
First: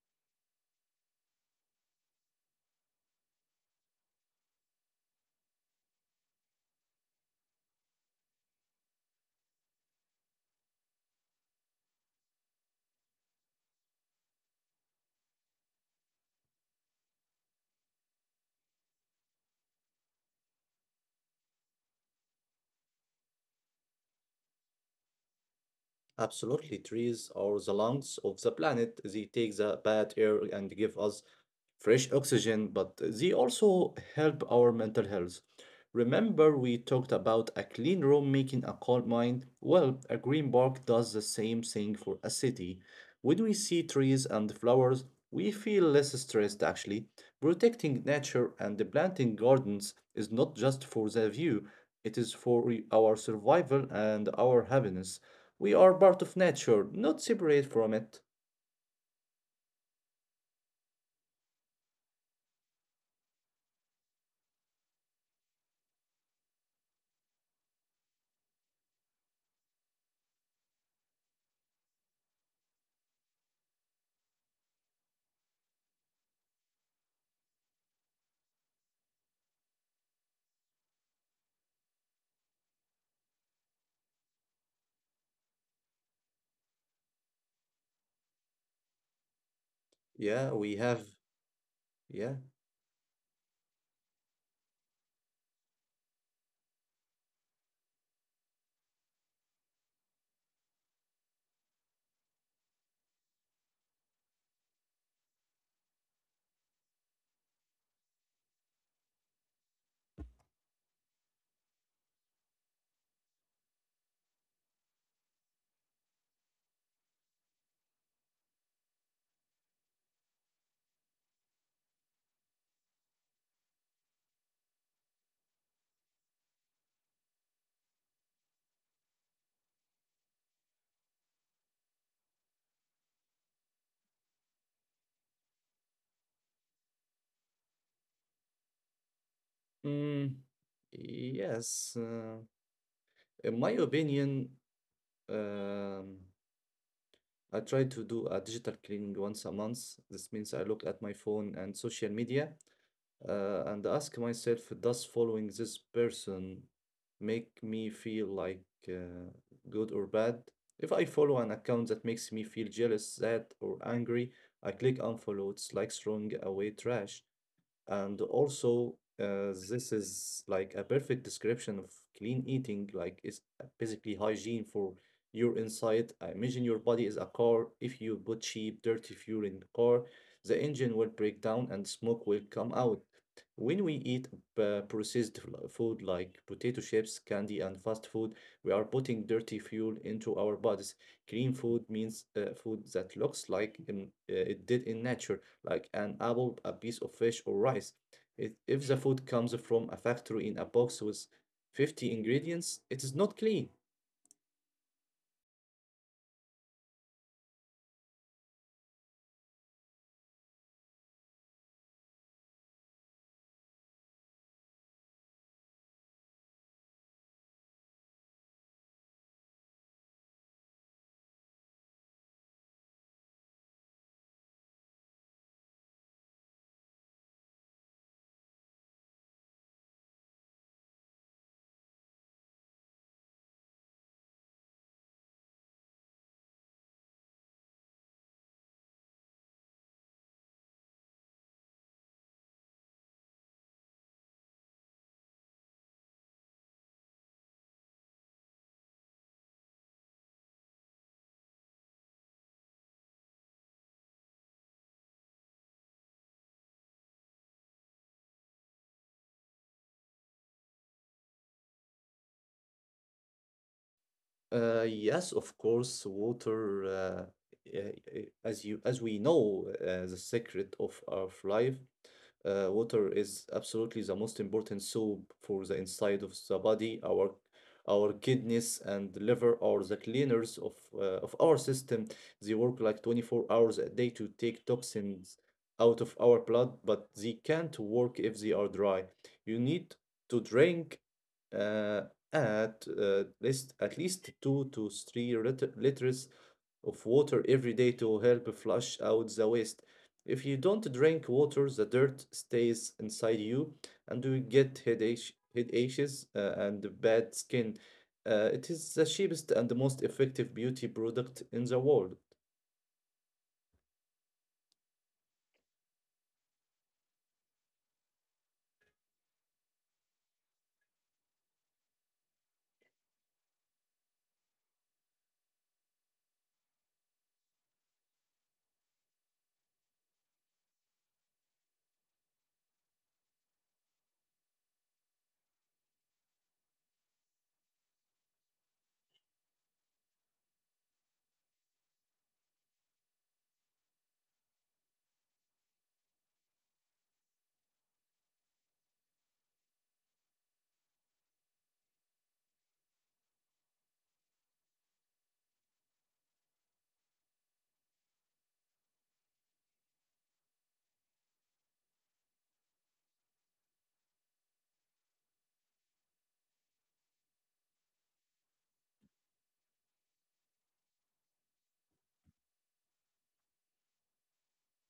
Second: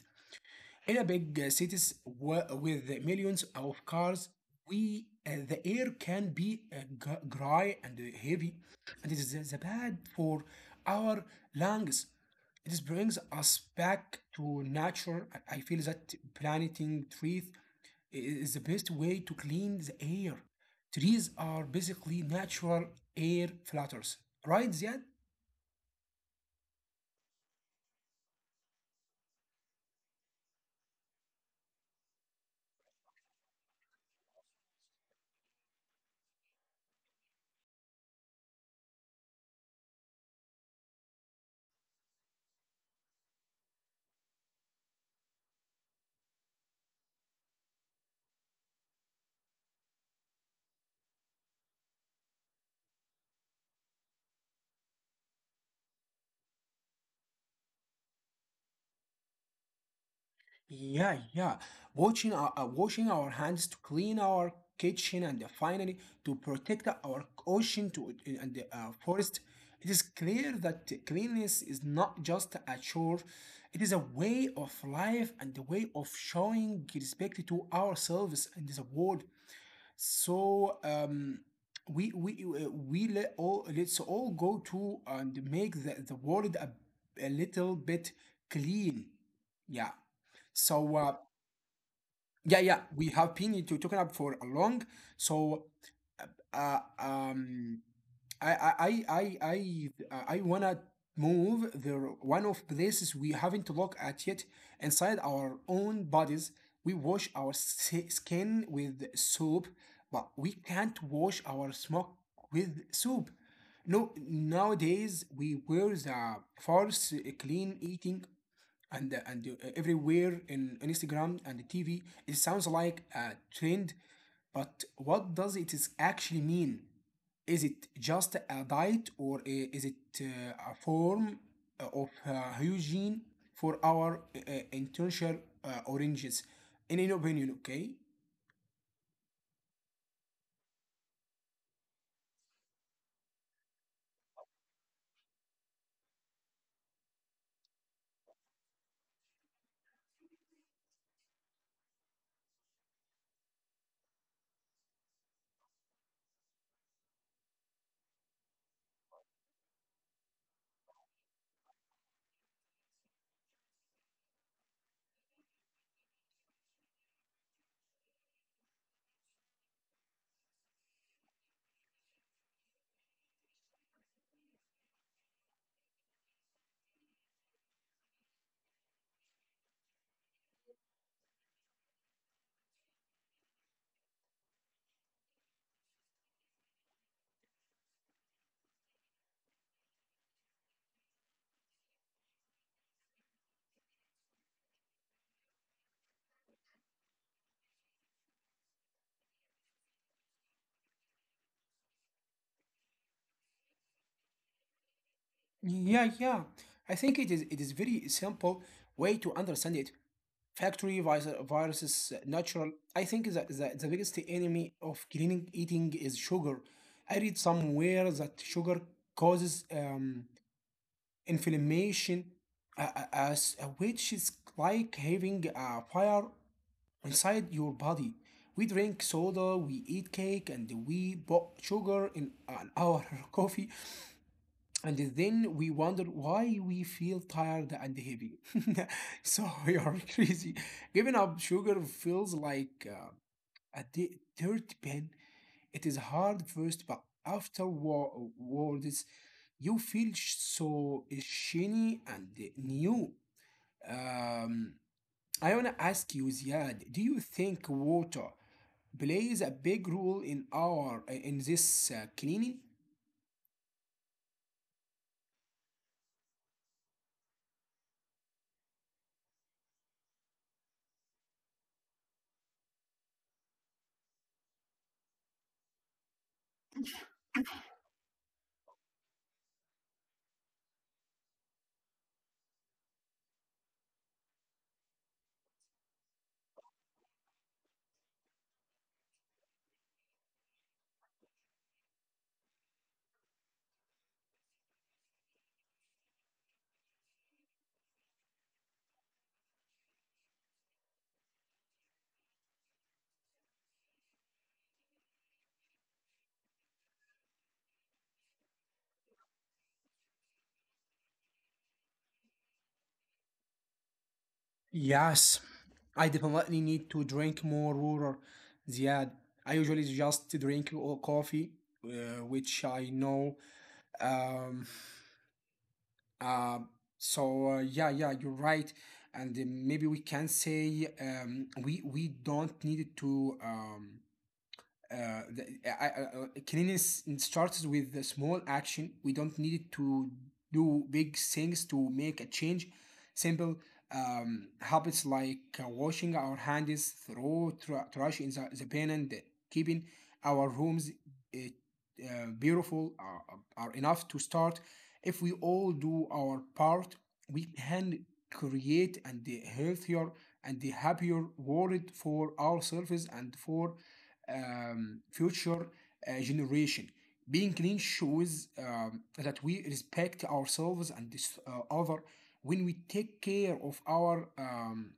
Speaker 1: In a big uh, cities wa- with millions of cars, we uh, the air can be uh, gr- dry and uh, heavy, and it is the bad for our lungs. This brings us back to nature. I I feel that planting trees is the best way to clean the air. Trees are basically natural air filters, right, Ziad?
Speaker 2: Absolutely, trees are the lungs of the planet. They take the bad air and give us fresh oxygen, but they also help our mental health. Remember, we talked about a clean room making a calm mind? Well, a green park does the same thing for a city. When we see trees and flowers, we feel less stressed actually. Protecting nature and planting gardens is not just for the view, it is for our survival and our happiness. We are part of nature, not separate from it.
Speaker 1: Yeah, yeah. Washing our, uh, washing our hands to clean our kitchen, and finally to protect our ocean to and the uh, forest. It is clear that cleanliness is not just a chore. It is a way of life and a way of showing respect to ourselves and the world. So um, we we uh, we let all let's all go to and make the, the world a, a little bit clean. Yeah.
Speaker 2: Yeah, we
Speaker 1: So
Speaker 2: have.
Speaker 1: uh,
Speaker 2: Yeah.
Speaker 1: yeah, yeah, we have been to talking about for a long. So uh, um, I I I I I, I wanna move the one of places we haven't looked at yet, inside our own bodies. We wash our s- skin with soap, but we can't wash our smock with soap. No, nowadays we wear the false clean eating and uh, and uh, everywhere in on Instagram and the T V. It sounds like a trend, but what does it is actually mean? Is it just a diet, or i- is it uh, a form of uh, hygiene for our uh, intentional uh, oranges? In your opinion, okay?
Speaker 2: Mm, yes, uh, in my opinion, um, I try to do a digital cleaning once a month. This means I look at my phone and social media uh, and ask myself, does following this person make me feel like uh, good or bad? If I follow an account that makes me feel jealous, sad, or angry, I click unfollow. It's like throwing away trash. And also, uh, this is like a perfect description of clean eating, like it's basically hygiene for your inside. I imagine your body is a car. If you put cheap, dirty fuel in the car, the engine will break down and smoke will come out. When we eat uh, processed fl- food like potato chips, candy, and fast food, we are putting dirty fuel into our bodies. Clean food means uh, food that looks like um, uh, it did in nature like an apple, a piece of fish, or rice. If, if the food comes from a factory in a box with fifty ingredients, it is not clean.
Speaker 1: Yeah, yeah. I think it is it is very simple way to understand it. Factory vis- viruses, uh, natural. I think that the, the biggest enemy of clean eating is sugar. I read somewhere that sugar causes um, inflammation, uh, uh, as, uh, which is like having a fire inside your body. We drink soda, we eat cake, and we put sugar in uh, our coffee, and then we wonder why we feel tired and heavy. So we are crazy. Giving up sugar feels like uh, a di- dirt pen. It is hard first, but afterwards, you feel sh- so shiny and new. Um, I wanna ask you, Ziad, do you think water plays a big role in our in this uh, cleaning?
Speaker 2: Uh, yes, of course, water, uh, eh, eh, as you as we know, uh, the secret of our life, uh, water is absolutely the most important soap for the inside of the body. Our our kidneys and liver are the cleaners of uh, of our system. They work like twenty-four hours a day to take toxins out of our blood, but they can't work if they are dry. You need to drink. Uh, at uh, least at least two to three lit- liters of water every day to help flush out the waste. If you don't drink water, the dirt stays inside you, and you get headache, headaches, uh, and bad skin. Uh, it is the cheapest and the most effective beauty product in the world.
Speaker 1: Yes, I definitely need to drink more water, Ziad. I usually just drink o- coffee, uh, which I know. Um, uh, so uh, yeah, yeah, you're right. And uh, Maybe we can say um, we we don't need to. Um, uh, the, I, I, I- Cleanliness starts with the small action. We don't need to do big things to make a change. Simple um, habits like uh, washing our hands, throw tr- trash in the, the bin, and keeping our rooms uh, uh, beautiful are, are enough to start. If we all do our part, we can create and a healthier and a happier world for ourselves and for um, future uh, generation. Being clean shows um, that we respect ourselves and this uh, other. When we take care of our um,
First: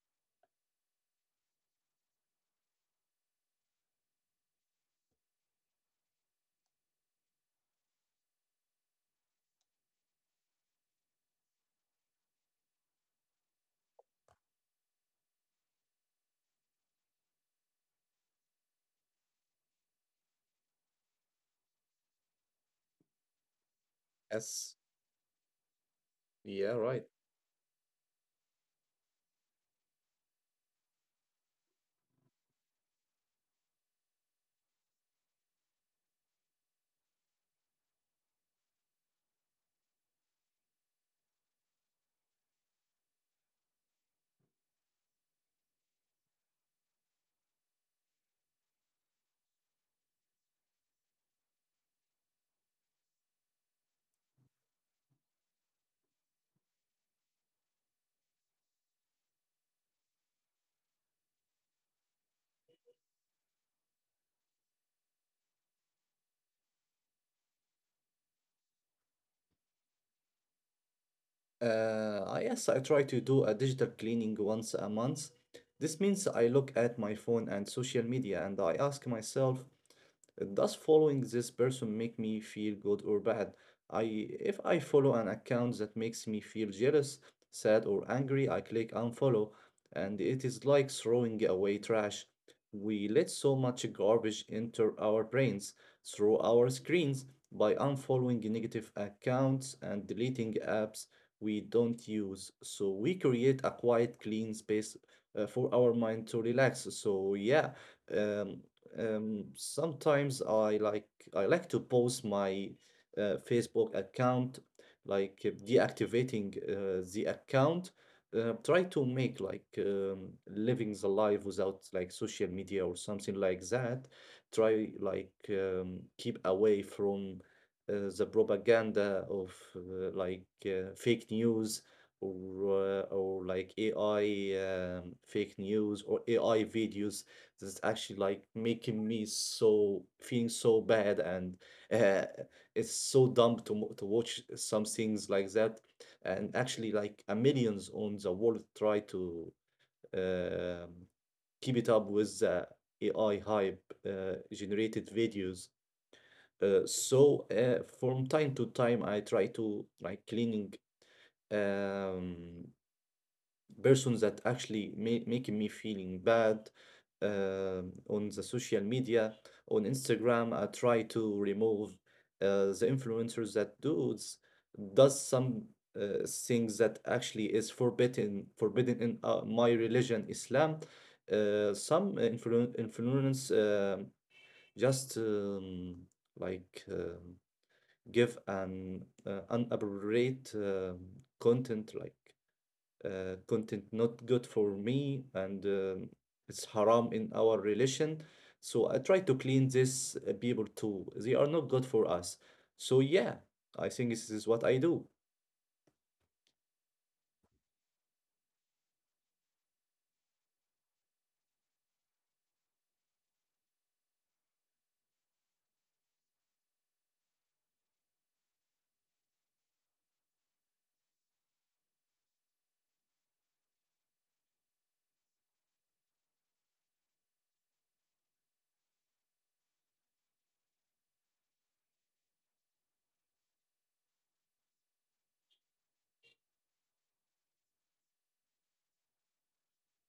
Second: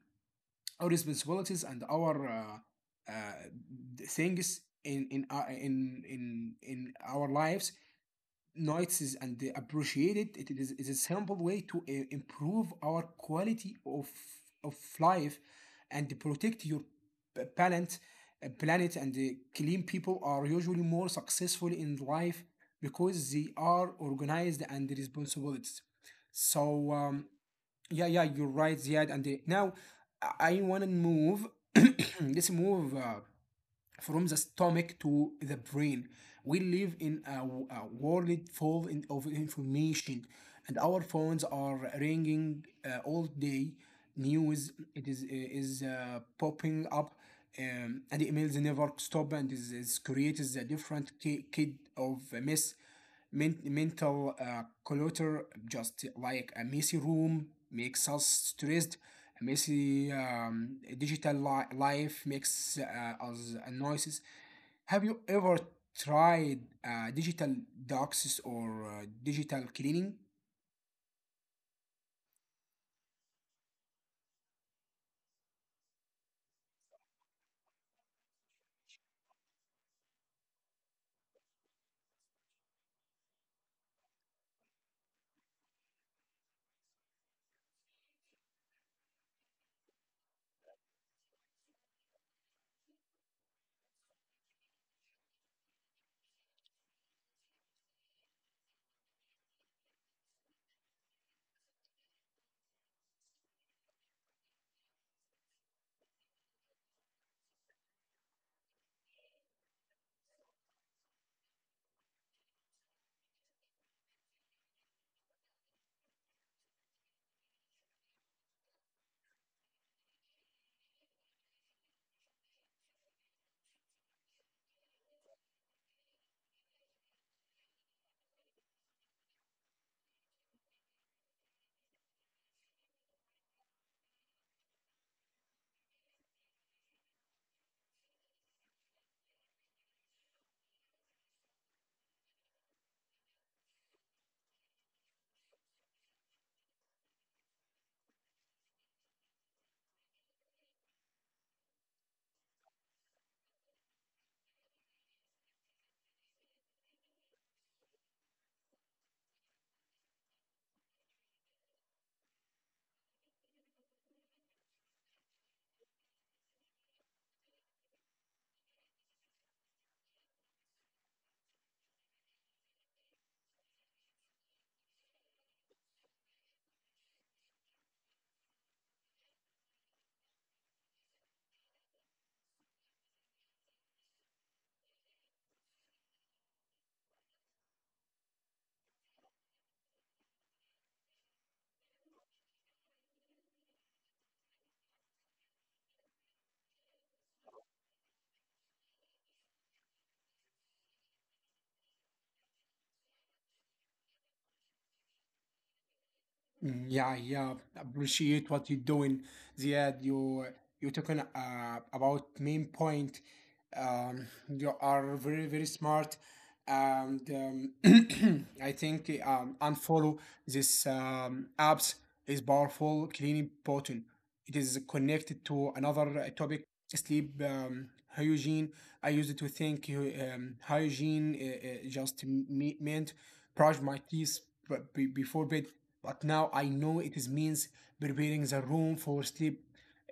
Speaker 1: our responsibilities and our uh, uh, things in in, uh, in in in our lives, notices and they appreciate it. It is, it is a simple way to uh, improve our quality of of life and protect your p- planet, uh, planet. And the clean people are usually more successful in life because they are organized
Speaker 2: Yes,
Speaker 1: and responsibilities.
Speaker 2: yeah,
Speaker 1: So
Speaker 2: right.
Speaker 1: um, yeah, yeah, you're right, Ziad. And uh, now I want to move. Let's move. Uh, from the stomach to the brain. We live in a a world full in, of information, and our phones are ringing uh, all day. News it is uh, is uh, popping up, um, and emails never stop, and is, is creates a different ki- kid of a mess, men- mental uh, clutter. Just like a messy room makes us stressed, messy um, digital li- life makes uh, us noises. Have you ever tried uh, digital doxes or uh, digital cleaning?
Speaker 2: Uh, I- yes, I try to do a digital cleaning once a month. This means I look at my phone and social media and I ask myself, does following this person make me feel good or bad? I if I follow an account that makes me feel jealous, sad, or angry, I click unfollow, and it is like throwing away trash. We let so much garbage enter our brains through our screens by unfollowing negative accounts and deleting apps we don't use. So we create a quiet, clean space uh, for our mind to relax. So yeah, um, um, sometimes I like I like to post my uh, Facebook account, like uh, deactivating uh, the account. Uh, try to make like um, living the life without like social media or something like that. Try like um, keep away from uh, the propaganda of uh, like uh, fake news or uh, or like A I um, fake news or A I videos. This actually like making me so feeling so bad, and uh, it's so dumb to mo- to watch some things like that. And actually, like a millions on the world try to um, keep it up with the A I hype uh, generated videos. Uh, so uh, from time to time, I try to like cleaning um persons that actually ma- making me feeling bad uh, on the social media. On Instagram, I try to remove uh, the influencers that does does some uh, things that actually is forbidden forbidden in uh, my religion, Islam. Uh, some influ- influence um just um, like um, give an uh, unappropriate um, content like uh, content not good for me, and um, it's haram in our relation. So I try to clean this. Uh, people too. They are not good for us. So yeah, I think this is what I do.
Speaker 1: Mm, yeah, yeah. Appreciate what you're doing, Ziad. You you're talking uh, about main point. Um, you are very very smart, and um, I think um, unfollow this um, apps is powerful cleaning button. It is connected to another uh, topic, sleep um, hygiene. I used to think uh, um, hygiene uh, uh, just me- meant brush my teeth but be- before bed, but now I know it is means preparing the room for sleep.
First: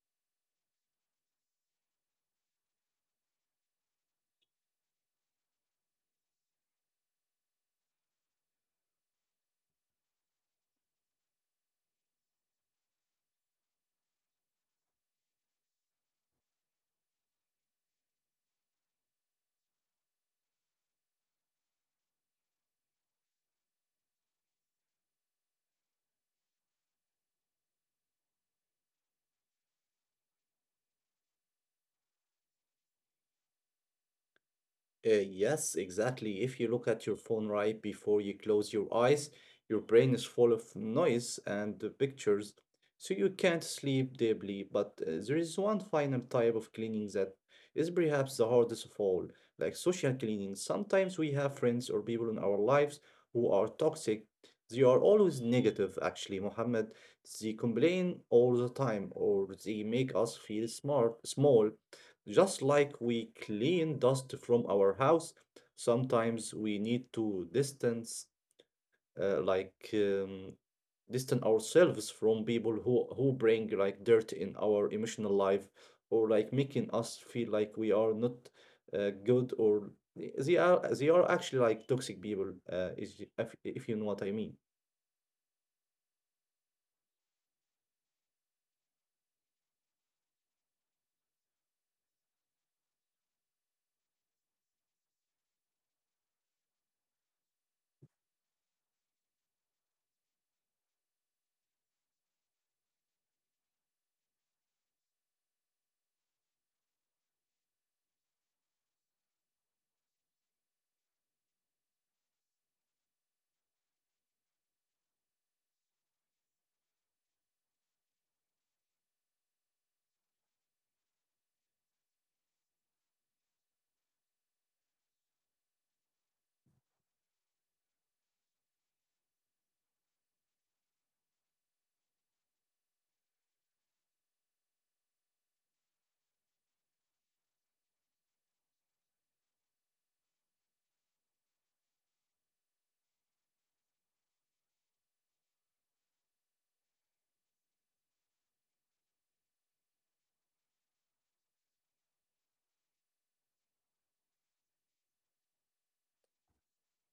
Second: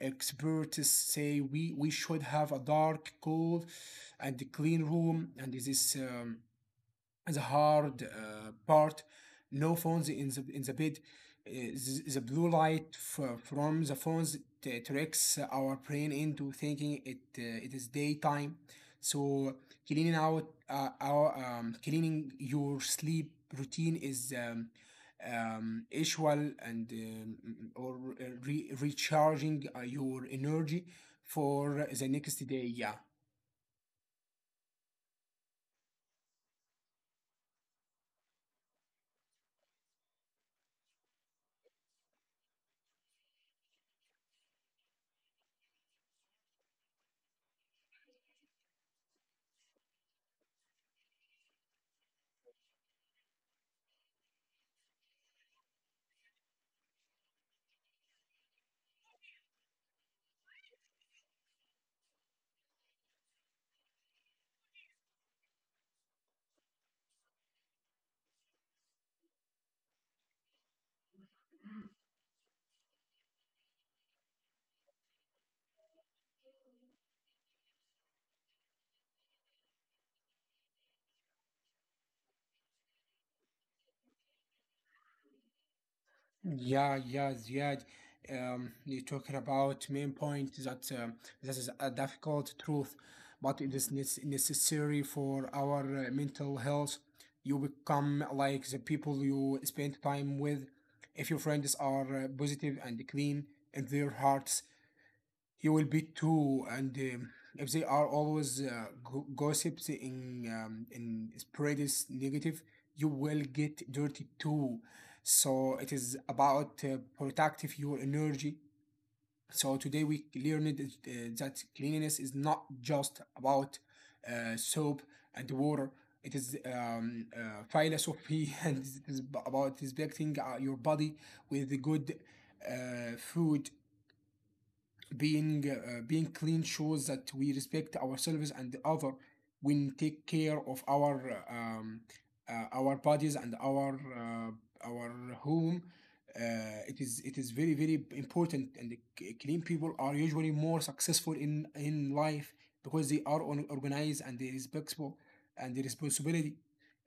Speaker 1: Experts say we, we should have a dark, cool, and clean room, and this is um, the hard uh, part, no phones in the in the bed. Uh, th- the blue light f- from the phones t- tricks our brain into thinking it uh, it is daytime. So cleaning out uh, our um, cleaning your sleep routine is um, um, usual and um, or uh, re- recharging uh, your energy for the next day, yeah.
Speaker 2: Uh, yes, exactly. If you look at your phone right before you close your eyes, your brain is full of noise and the pictures, so you can't sleep deeply. But uh, there is one final type of cleaning that is perhaps the hardest of all, like social cleaning. Sometimes we have friends or people in our lives who are toxic. They are always negative, actually, Mohammed. They complain all the time, or they make us feel smart, small. Just like we clean dust from our house, sometimes we need to distance, uh, like um, distance ourselves from people who who bring like dirt in our emotional life or like making us feel like we are not uh, good or they are they are actually like toxic people. Uh, is if if you know what I mean.
Speaker 1: Yeah, yeah, Ziad. Um, you're talking about main point that um, this is a difficult truth, but it is nec- necessary for our uh, mental health. You become like the people you spend time with. If your friends are uh, positive and clean in their hearts, you will be too, and um, if they are always uh, go- gossips in um, in spreads negative, you will get dirty too. So it is about uh, protective your energy. So today we learned that, uh, that cleanliness is not just about uh, soap and water. It is um, uh, philosophy and it is about respecting uh, your body with the good uh, food. Being uh, being clean shows that we respect ourselves and other when take care of our uh, um, uh, our bodies and our uh, our home. uh, it is it is very very important. And the c- clean people are usually more successful in in life because they are on, organized and they respectful and the responsibility.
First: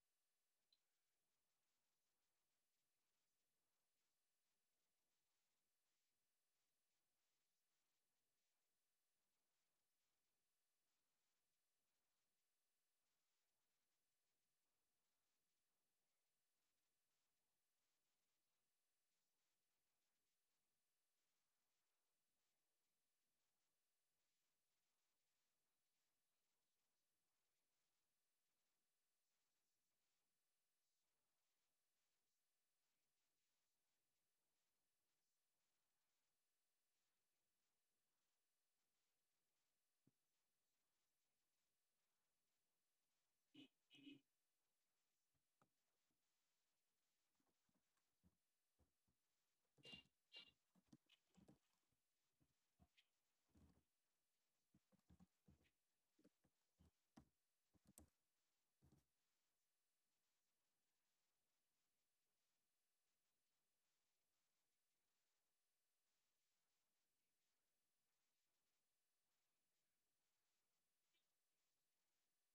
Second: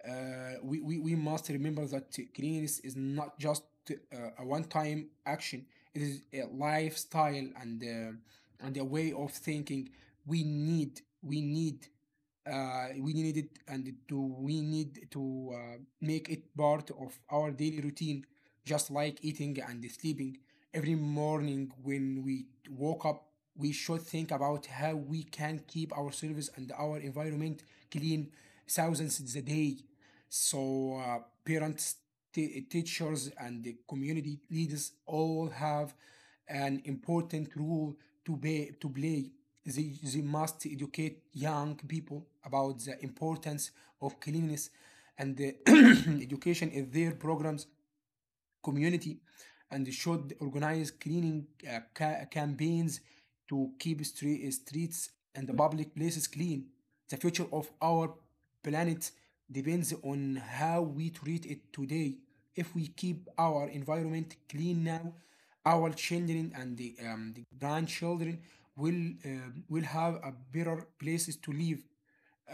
Speaker 1: uh, we, we we must remember that cleanliness is not just uh, a one time action. It is a lifestyle and uh, and a way of thinking. We need we need uh, we need it and to we need to uh, make it part of our daily routine, just like eating and sleeping. Every morning when we woke up, we should think about how we can keep ourselves and our environment clean thousands a day. So uh, parents, t- teachers, and the community leaders all have an important role to, be, to play. They, they must educate young people about the importance of cleanliness and the education in their programs community, and should organize cleaning uh, ca- campaigns to keep street streets and the public places clean. The future of our planet depends on how we treat it today. If we keep our environment clean now, our children and the, um, the grandchildren will uh, will have a better places to live.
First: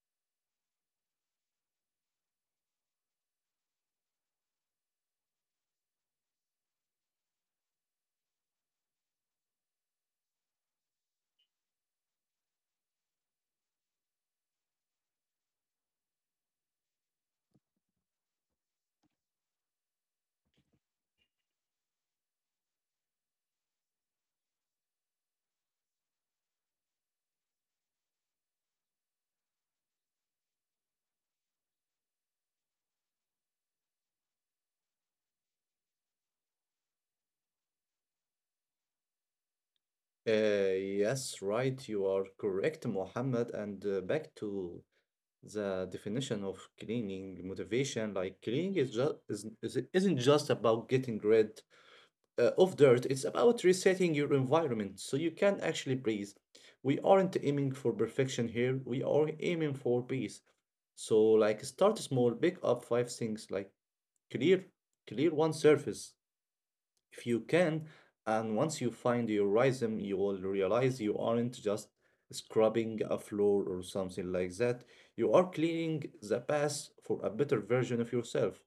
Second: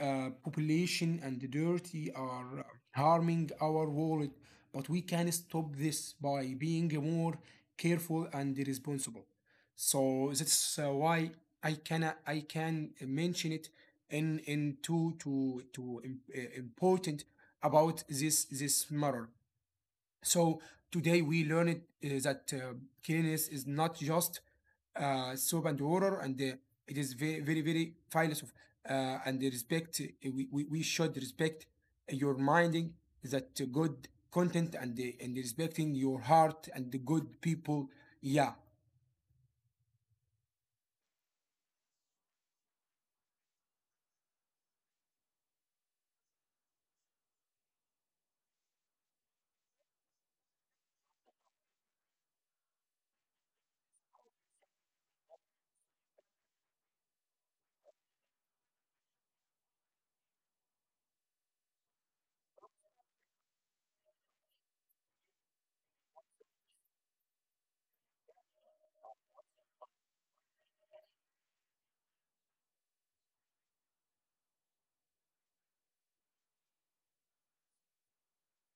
Speaker 1: uh, Population and the dirty are harming our world, but we can stop this by being more careful and responsible. So that's uh, why I can I can mention it in in two to to im- uh, important about this this matter. So today we learned uh, that uh, cleanliness is not just uh, soap and water, and uh, it is very, very, very philosoph uh, and the respect. Uh, We, we, we should respect your minding that uh, good content and the, and respecting your heart and the good people. Yeah.
Speaker 2: Uh, yes, right. You are correct, Mohammed. And uh, back to the definition of cleaning motivation, like cleaning is just is, is, isn't just about getting rid uh, of dirt. It's about resetting your environment so you can actually breathe. We aren't aiming for perfection here, we are aiming for peace. So like start small, pick up five things, like clear clear one surface if you can. And once you find your rhythm, you will realize you aren't just scrubbing a floor or something like that. You are cleaning the past for a better version of yourself.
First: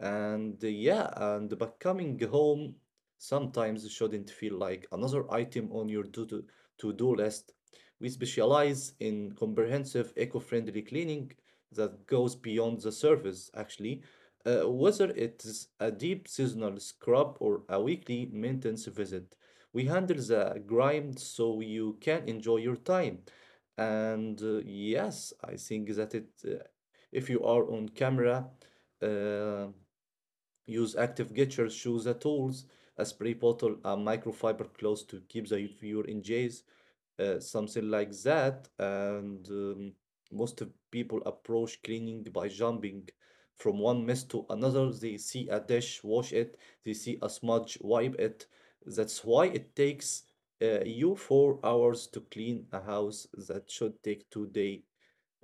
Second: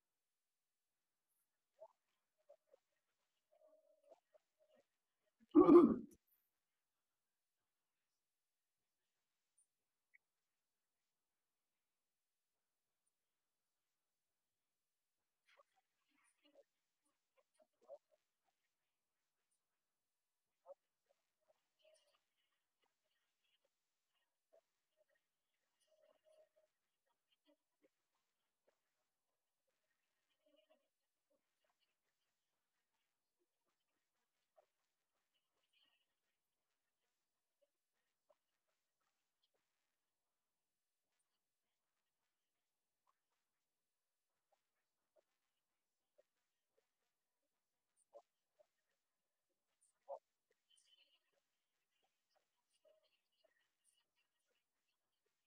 Speaker 2: And uh, yeah, and but coming home sometimes shouldn't feel like another item on your to do to-do list. We specialize in comprehensive eco-friendly cleaning that goes beyond the surface, actually. Uh, whether it's a deep seasonal scrub or a weekly maintenance visit, we handle the grime so you can enjoy your time. And uh, yes, I think that it, uh, if you are on camera, uh, use active gestures, choose the tools, a spray bottle, a microfiber cloth to keep the viewer engaged, uh, something like that. And um, most of people approach cleaning by jumping from one mess to another. They see a dish, wash it. They see a smudge, wipe it. That's why it takes uh, you four hours to clean a house that should take two day,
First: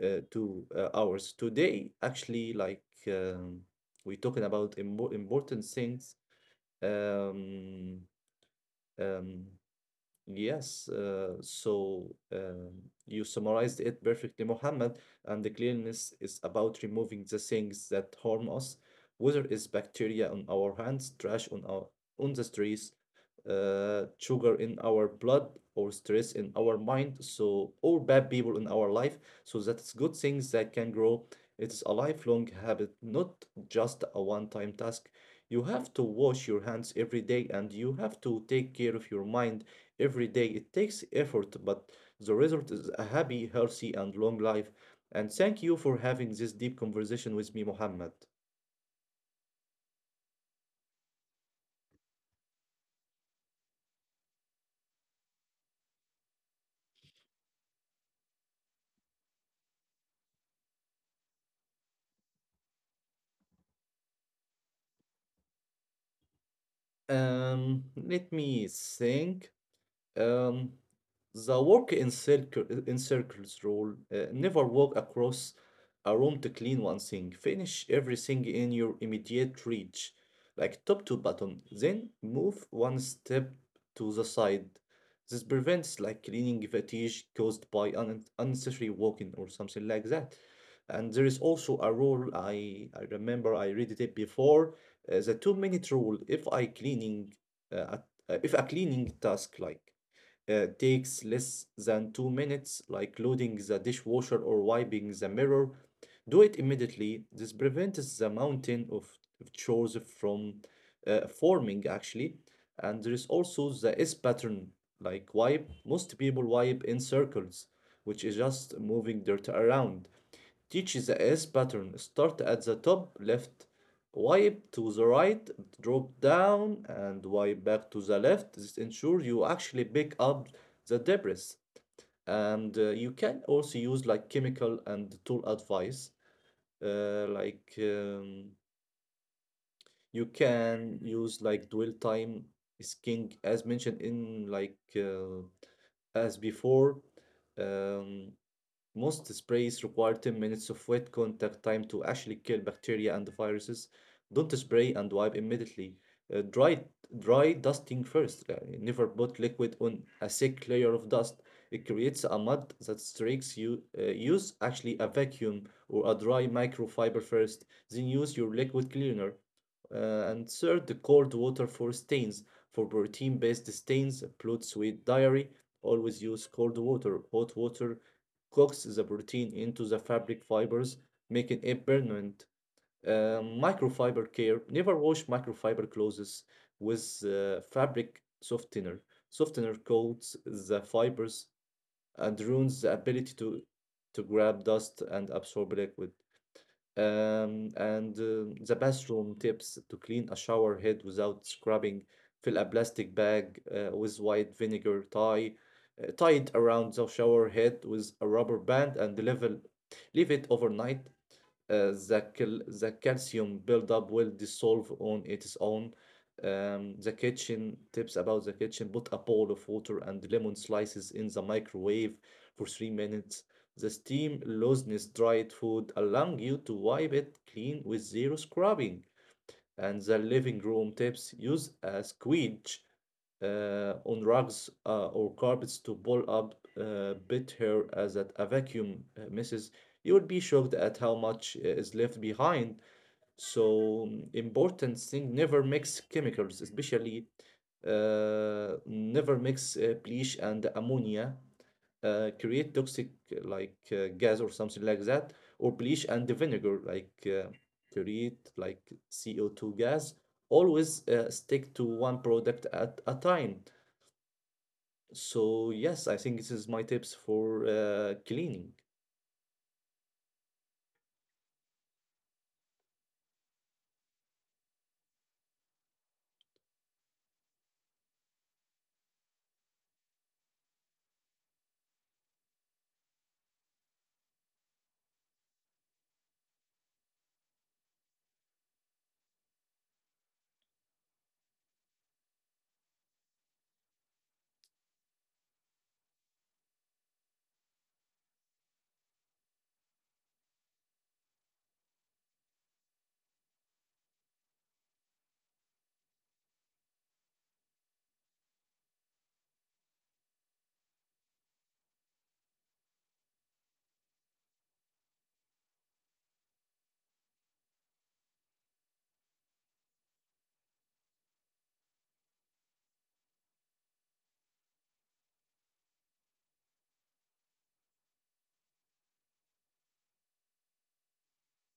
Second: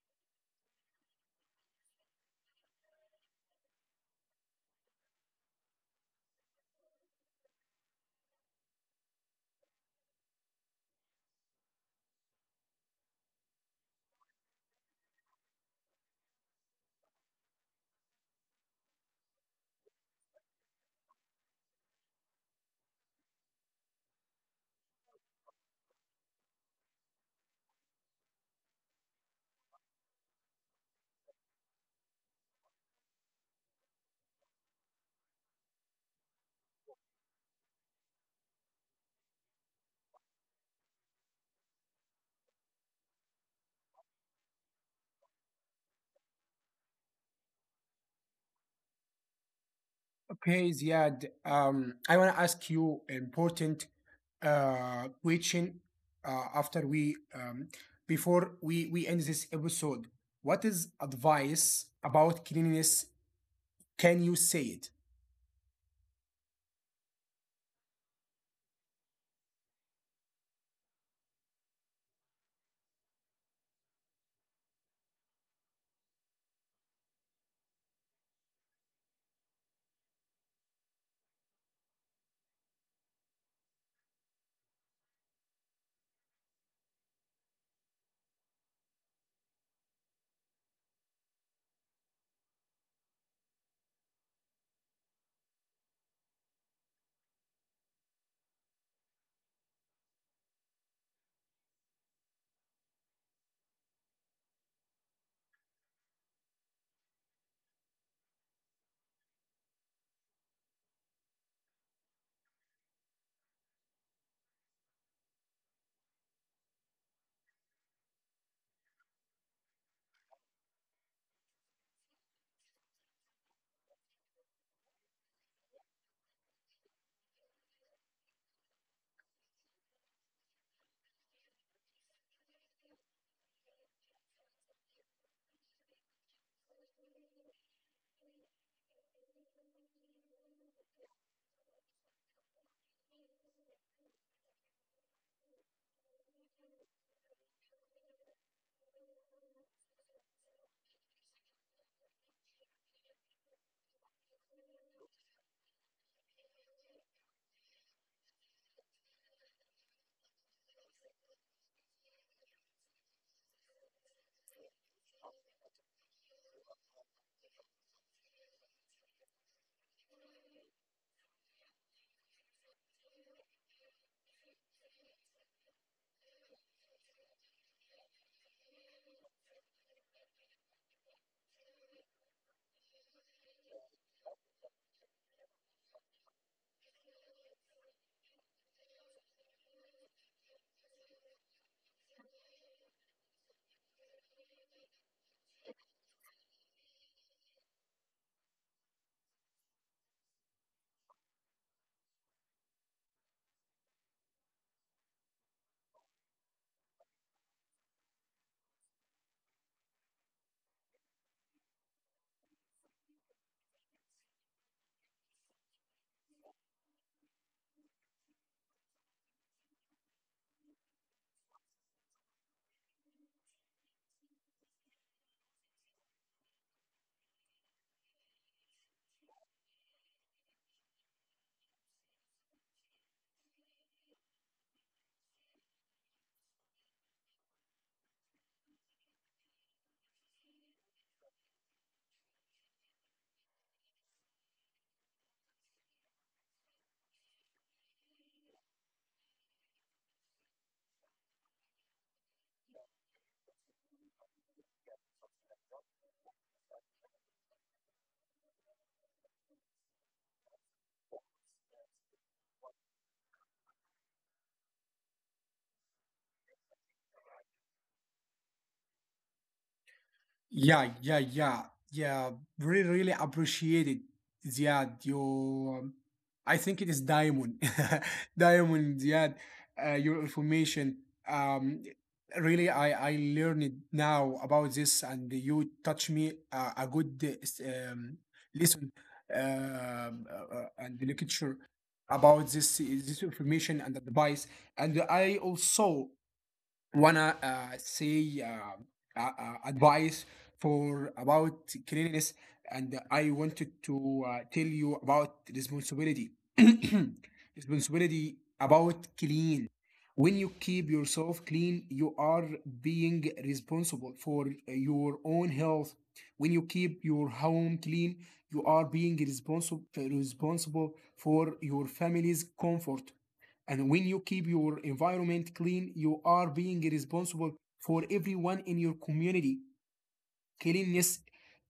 Speaker 2: uh, two uh, hours. Today, actually, like um, we're talking about immo important things. Um, um, Yes, uh, so um, you summarized it perfectly, Mohammed. And the cleanliness is about removing the things that harm us, whether it's bacteria on our hands, trash on our on the streets, uh, sugar in our blood, or stress in our mind. So, or bad people in our life. So that's good things that can grow. It's a lifelong habit, not just a one-time task. You have to wash your hands every day, and you have to take care of your mind every day. It takes effort, but the result is a happy, healthy, and long life. And thank you for having this deep conversation with me, Mohammed.
Speaker 1: Okay, Ziad, um, I want to ask you important uh, question uh, after we um, before we we end this episode. What is advice about cleanliness? Can you say it?
Speaker 2: Um, let me think. Um, the work in circle in circles rule. Uh, never walk across a room to clean one thing. Finish everything in your immediate reach, like top to bottom. Then move one step to the side. This prevents like cleaning fatigue caused by un unnecessary walking or something like that. And there is also a rule I I remember I read it before, uh, the two minute rule. If I cleaning uh, a- uh, if a cleaning task like uh, takes less than two minutes, like loading the dishwasher or wiping the mirror, do it immediately. This prevents the mountain of chores from uh, forming actually. And there is also the S pattern, like wipe. Most people wipe in circles, which is just moving dirt around. Teach the S pattern. Start at the top left, wipe to the right, drop down, and wipe back to the left. This ensures you actually pick up the debris. And uh, you can also use like chemical and tool advice. Uh, like um, you can use like dwell time is king, as mentioned in like uh, as before. Um, Most sprays require ten minutes of wet contact time to actually kill bacteria and viruses. Don't spray and wipe immediately. Uh, dry, Dry dusting first. Uh, never put liquid on a thick layer of dust. It creates a mud that streaks you. Uh, use actually a vacuum or a dry microfiber first, then use your liquid cleaner. Uh, and third, the cold water for stains. For protein-based stains, blood, sweat, diarrhea, always use cold water. Hot water coats the protein into the fabric fibers, making it permanent. Uh, microfiber care. Never wash microfiber clothes with uh, fabric softener. Softener coats the fibers and ruins the ability to, to grab dust and absorb liquid. Um, and um, The bathroom tips to clean a shower head without scrubbing. Fill a plastic bag uh, with white vinegar, tie, uh, tie it around the shower head with a rubber band and level, leave it overnight. Uh, the, cal- the calcium buildup will dissolve on its own. Um, the kitchen tips about the kitchen, put a bowl of water and lemon slices in the microwave for three minutes. The steam looseness dried food allowing you to wipe it clean with zero scrubbing. And the living room tips, use a squeegee uh, on rugs uh, or carpets to pull up uh, bit hair as at a vacuum uh, misses. You would be shocked at how much is left behind. So mm, important thing, never mix chemicals, especially uh, never mix uh, bleach and ammonia. Uh, create toxic uh, like uh, gas or something like that, or bleach and the vinegar like uh, create like C O two gas. Always uh, stick to one product at a time. So yes, I think this is my tips for uh, cleaning.
Speaker 1: Yeah, yeah, yeah, yeah. Really, really appreciate it, Ziad. You, um, I think it is diamond, diamond, Ziad. Uh, your information. Um, Really, I I learned now about this, and you touch me uh, a good uh, s- um, lesson um, uh, uh, and the literature about this this information and advice. And I also wanna uh, say uh, uh, uh, advice for about cleanliness, and I wanted to uh, tell you about responsibility. Responsibility about clean. When you keep yourself clean, you are being responsible for your own health. When you keep your home clean, you are being responsible responsible for your family's comfort. And when you keep your environment clean, you are being responsible for everyone in your community. Cleanliness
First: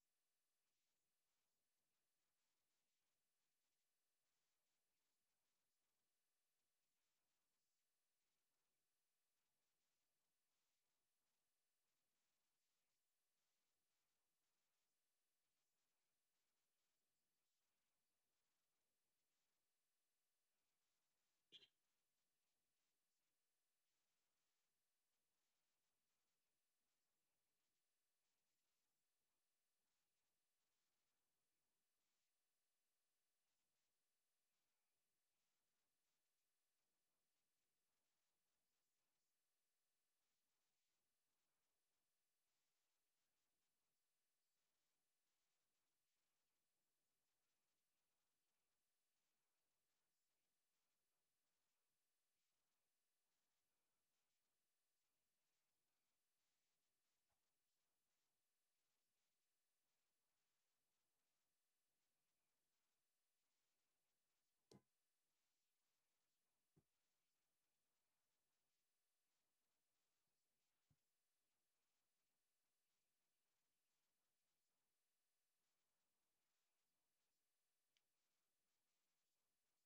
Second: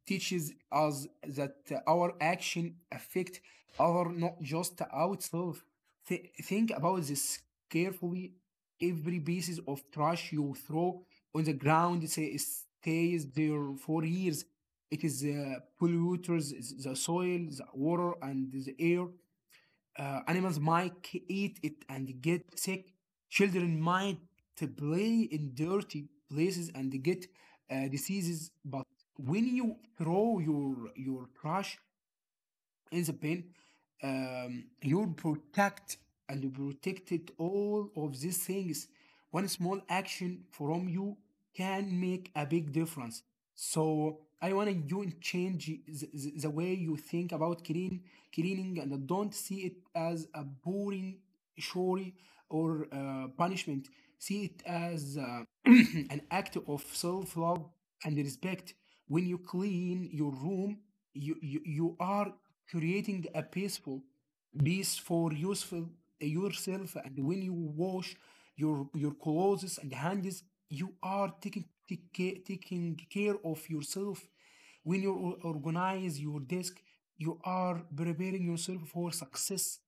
Speaker 1: teaches us that our action affect other, not just ourselves. Thi- think about this carefully. Every pieces of trash you throw on the ground say, stays there for years. It is uh, polluters, the soil, the water, and the air. Uh, animals might eat it and get sick. Children might to play in dirty places and get uh, diseases. But when you throw your your trash in the pen, um, you protect and you protected all of these things. One small action from you can make a big difference. So I want you to change the, the, the way you think about clean, cleaning, and don't see it as a boring chore or uh, punishment. See it as uh, an act of self love and respect. When you clean your room, you, you, you are creating a peaceful peace for useful yourself. And when you wash your, your clothes and hands, you are taking, take ca- taking care of yourself. When you or- organize your desk, you are preparing yourself for success.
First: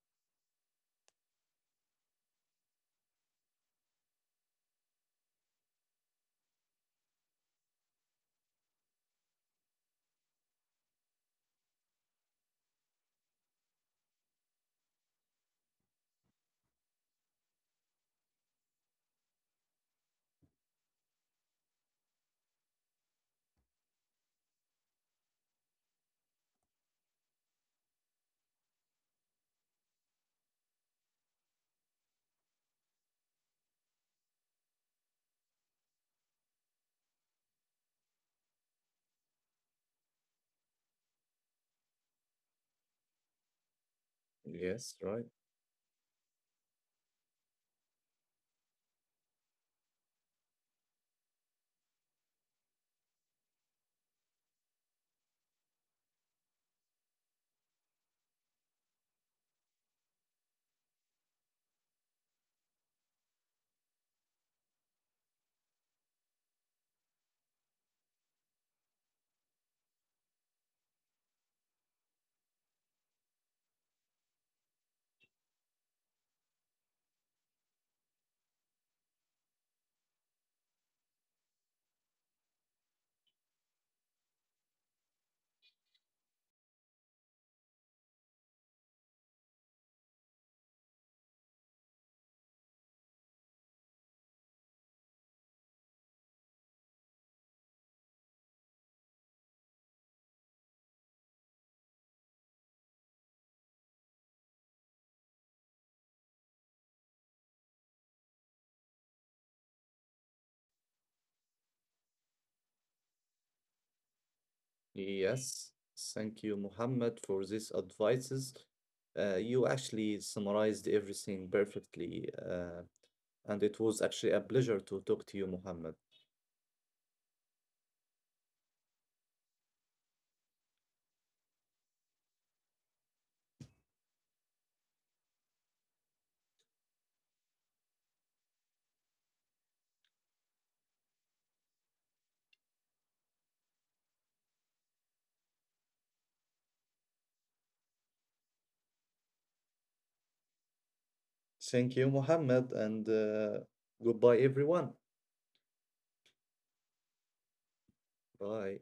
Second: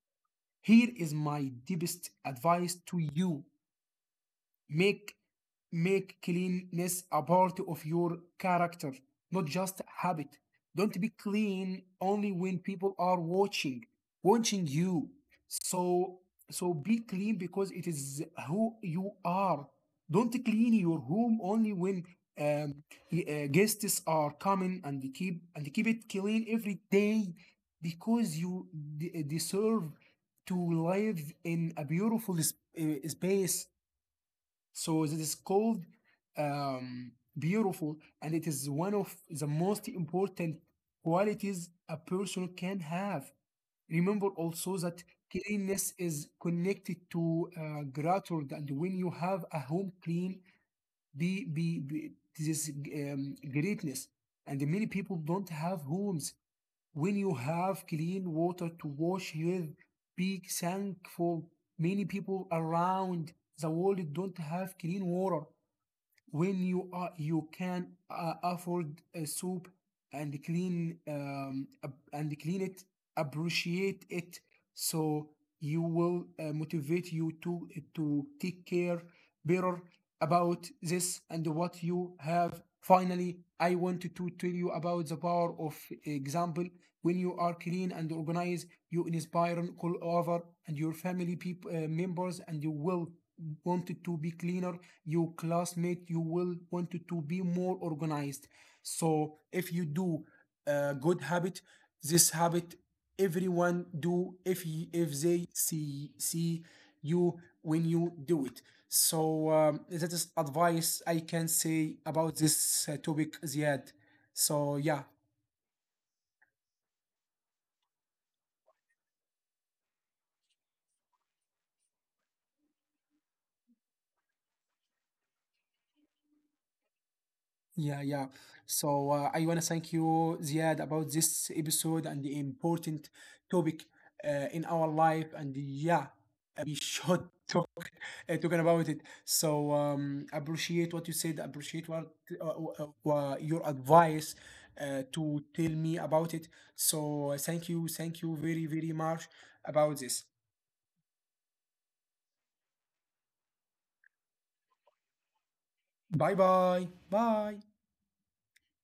Speaker 1: Here is my deepest advice to you: make make cleanliness a part of your character, not just habit. Don't be clean only when people are watching, watching you. So so be clean because it is who you are. Don't clean your home only when um, uh, guests are coming, and keep and keep it clean every day because you de- deserve to live in a beautiful sp- uh, space. So this is called um, beautiful, and it is one of the most important qualities a person can have. Remember also
Speaker 2: Yes,
Speaker 1: that
Speaker 2: right.
Speaker 1: cleanliness is connected to uh, gratitude, and when you have a home clean, be be, be this um, greatness. And many people don't have homes. When you have clean water to wash with, be thankful. Many people around the world don't have clean water. When you are you can uh, afford a soup and clean um, and clean it, appreciate it. So you will uh, motivate you to to take care better about this and what you have. Finally, I wanted to tell you about the power of example. When you are clean and organized, you inspire all over, and your family people uh, members, and you will wanted to be cleaner. Your classmate, you will want to to be more organized. So if you do a good habit, this habit, everyone do if y- if they see see you when you do it. So um, that is advice I can say about this uh, topic, Ziad. So yeah.
Speaker 2: Yes. Thank you, Mohammed, for these advices. Uh, you actually summarized everything perfectly, uh, and it was actually a pleasure to talk to you, Mohammed.
Speaker 1: Yeah, yeah. So uh, I want to thank you, Ziad, about this episode and the important topic uh, in our life. And yeah, uh, we should talk uh, talking about it. So um, appreciate what you said. Appreciate what uh, uh, uh, your advice uh, to tell me about it. So uh, thank you, thank you very very much about this.
Speaker 2: Thank you, Mohammed, and uh, goodbye, everyone.
Speaker 1: Bye bye, bye.
Speaker 2: Bye.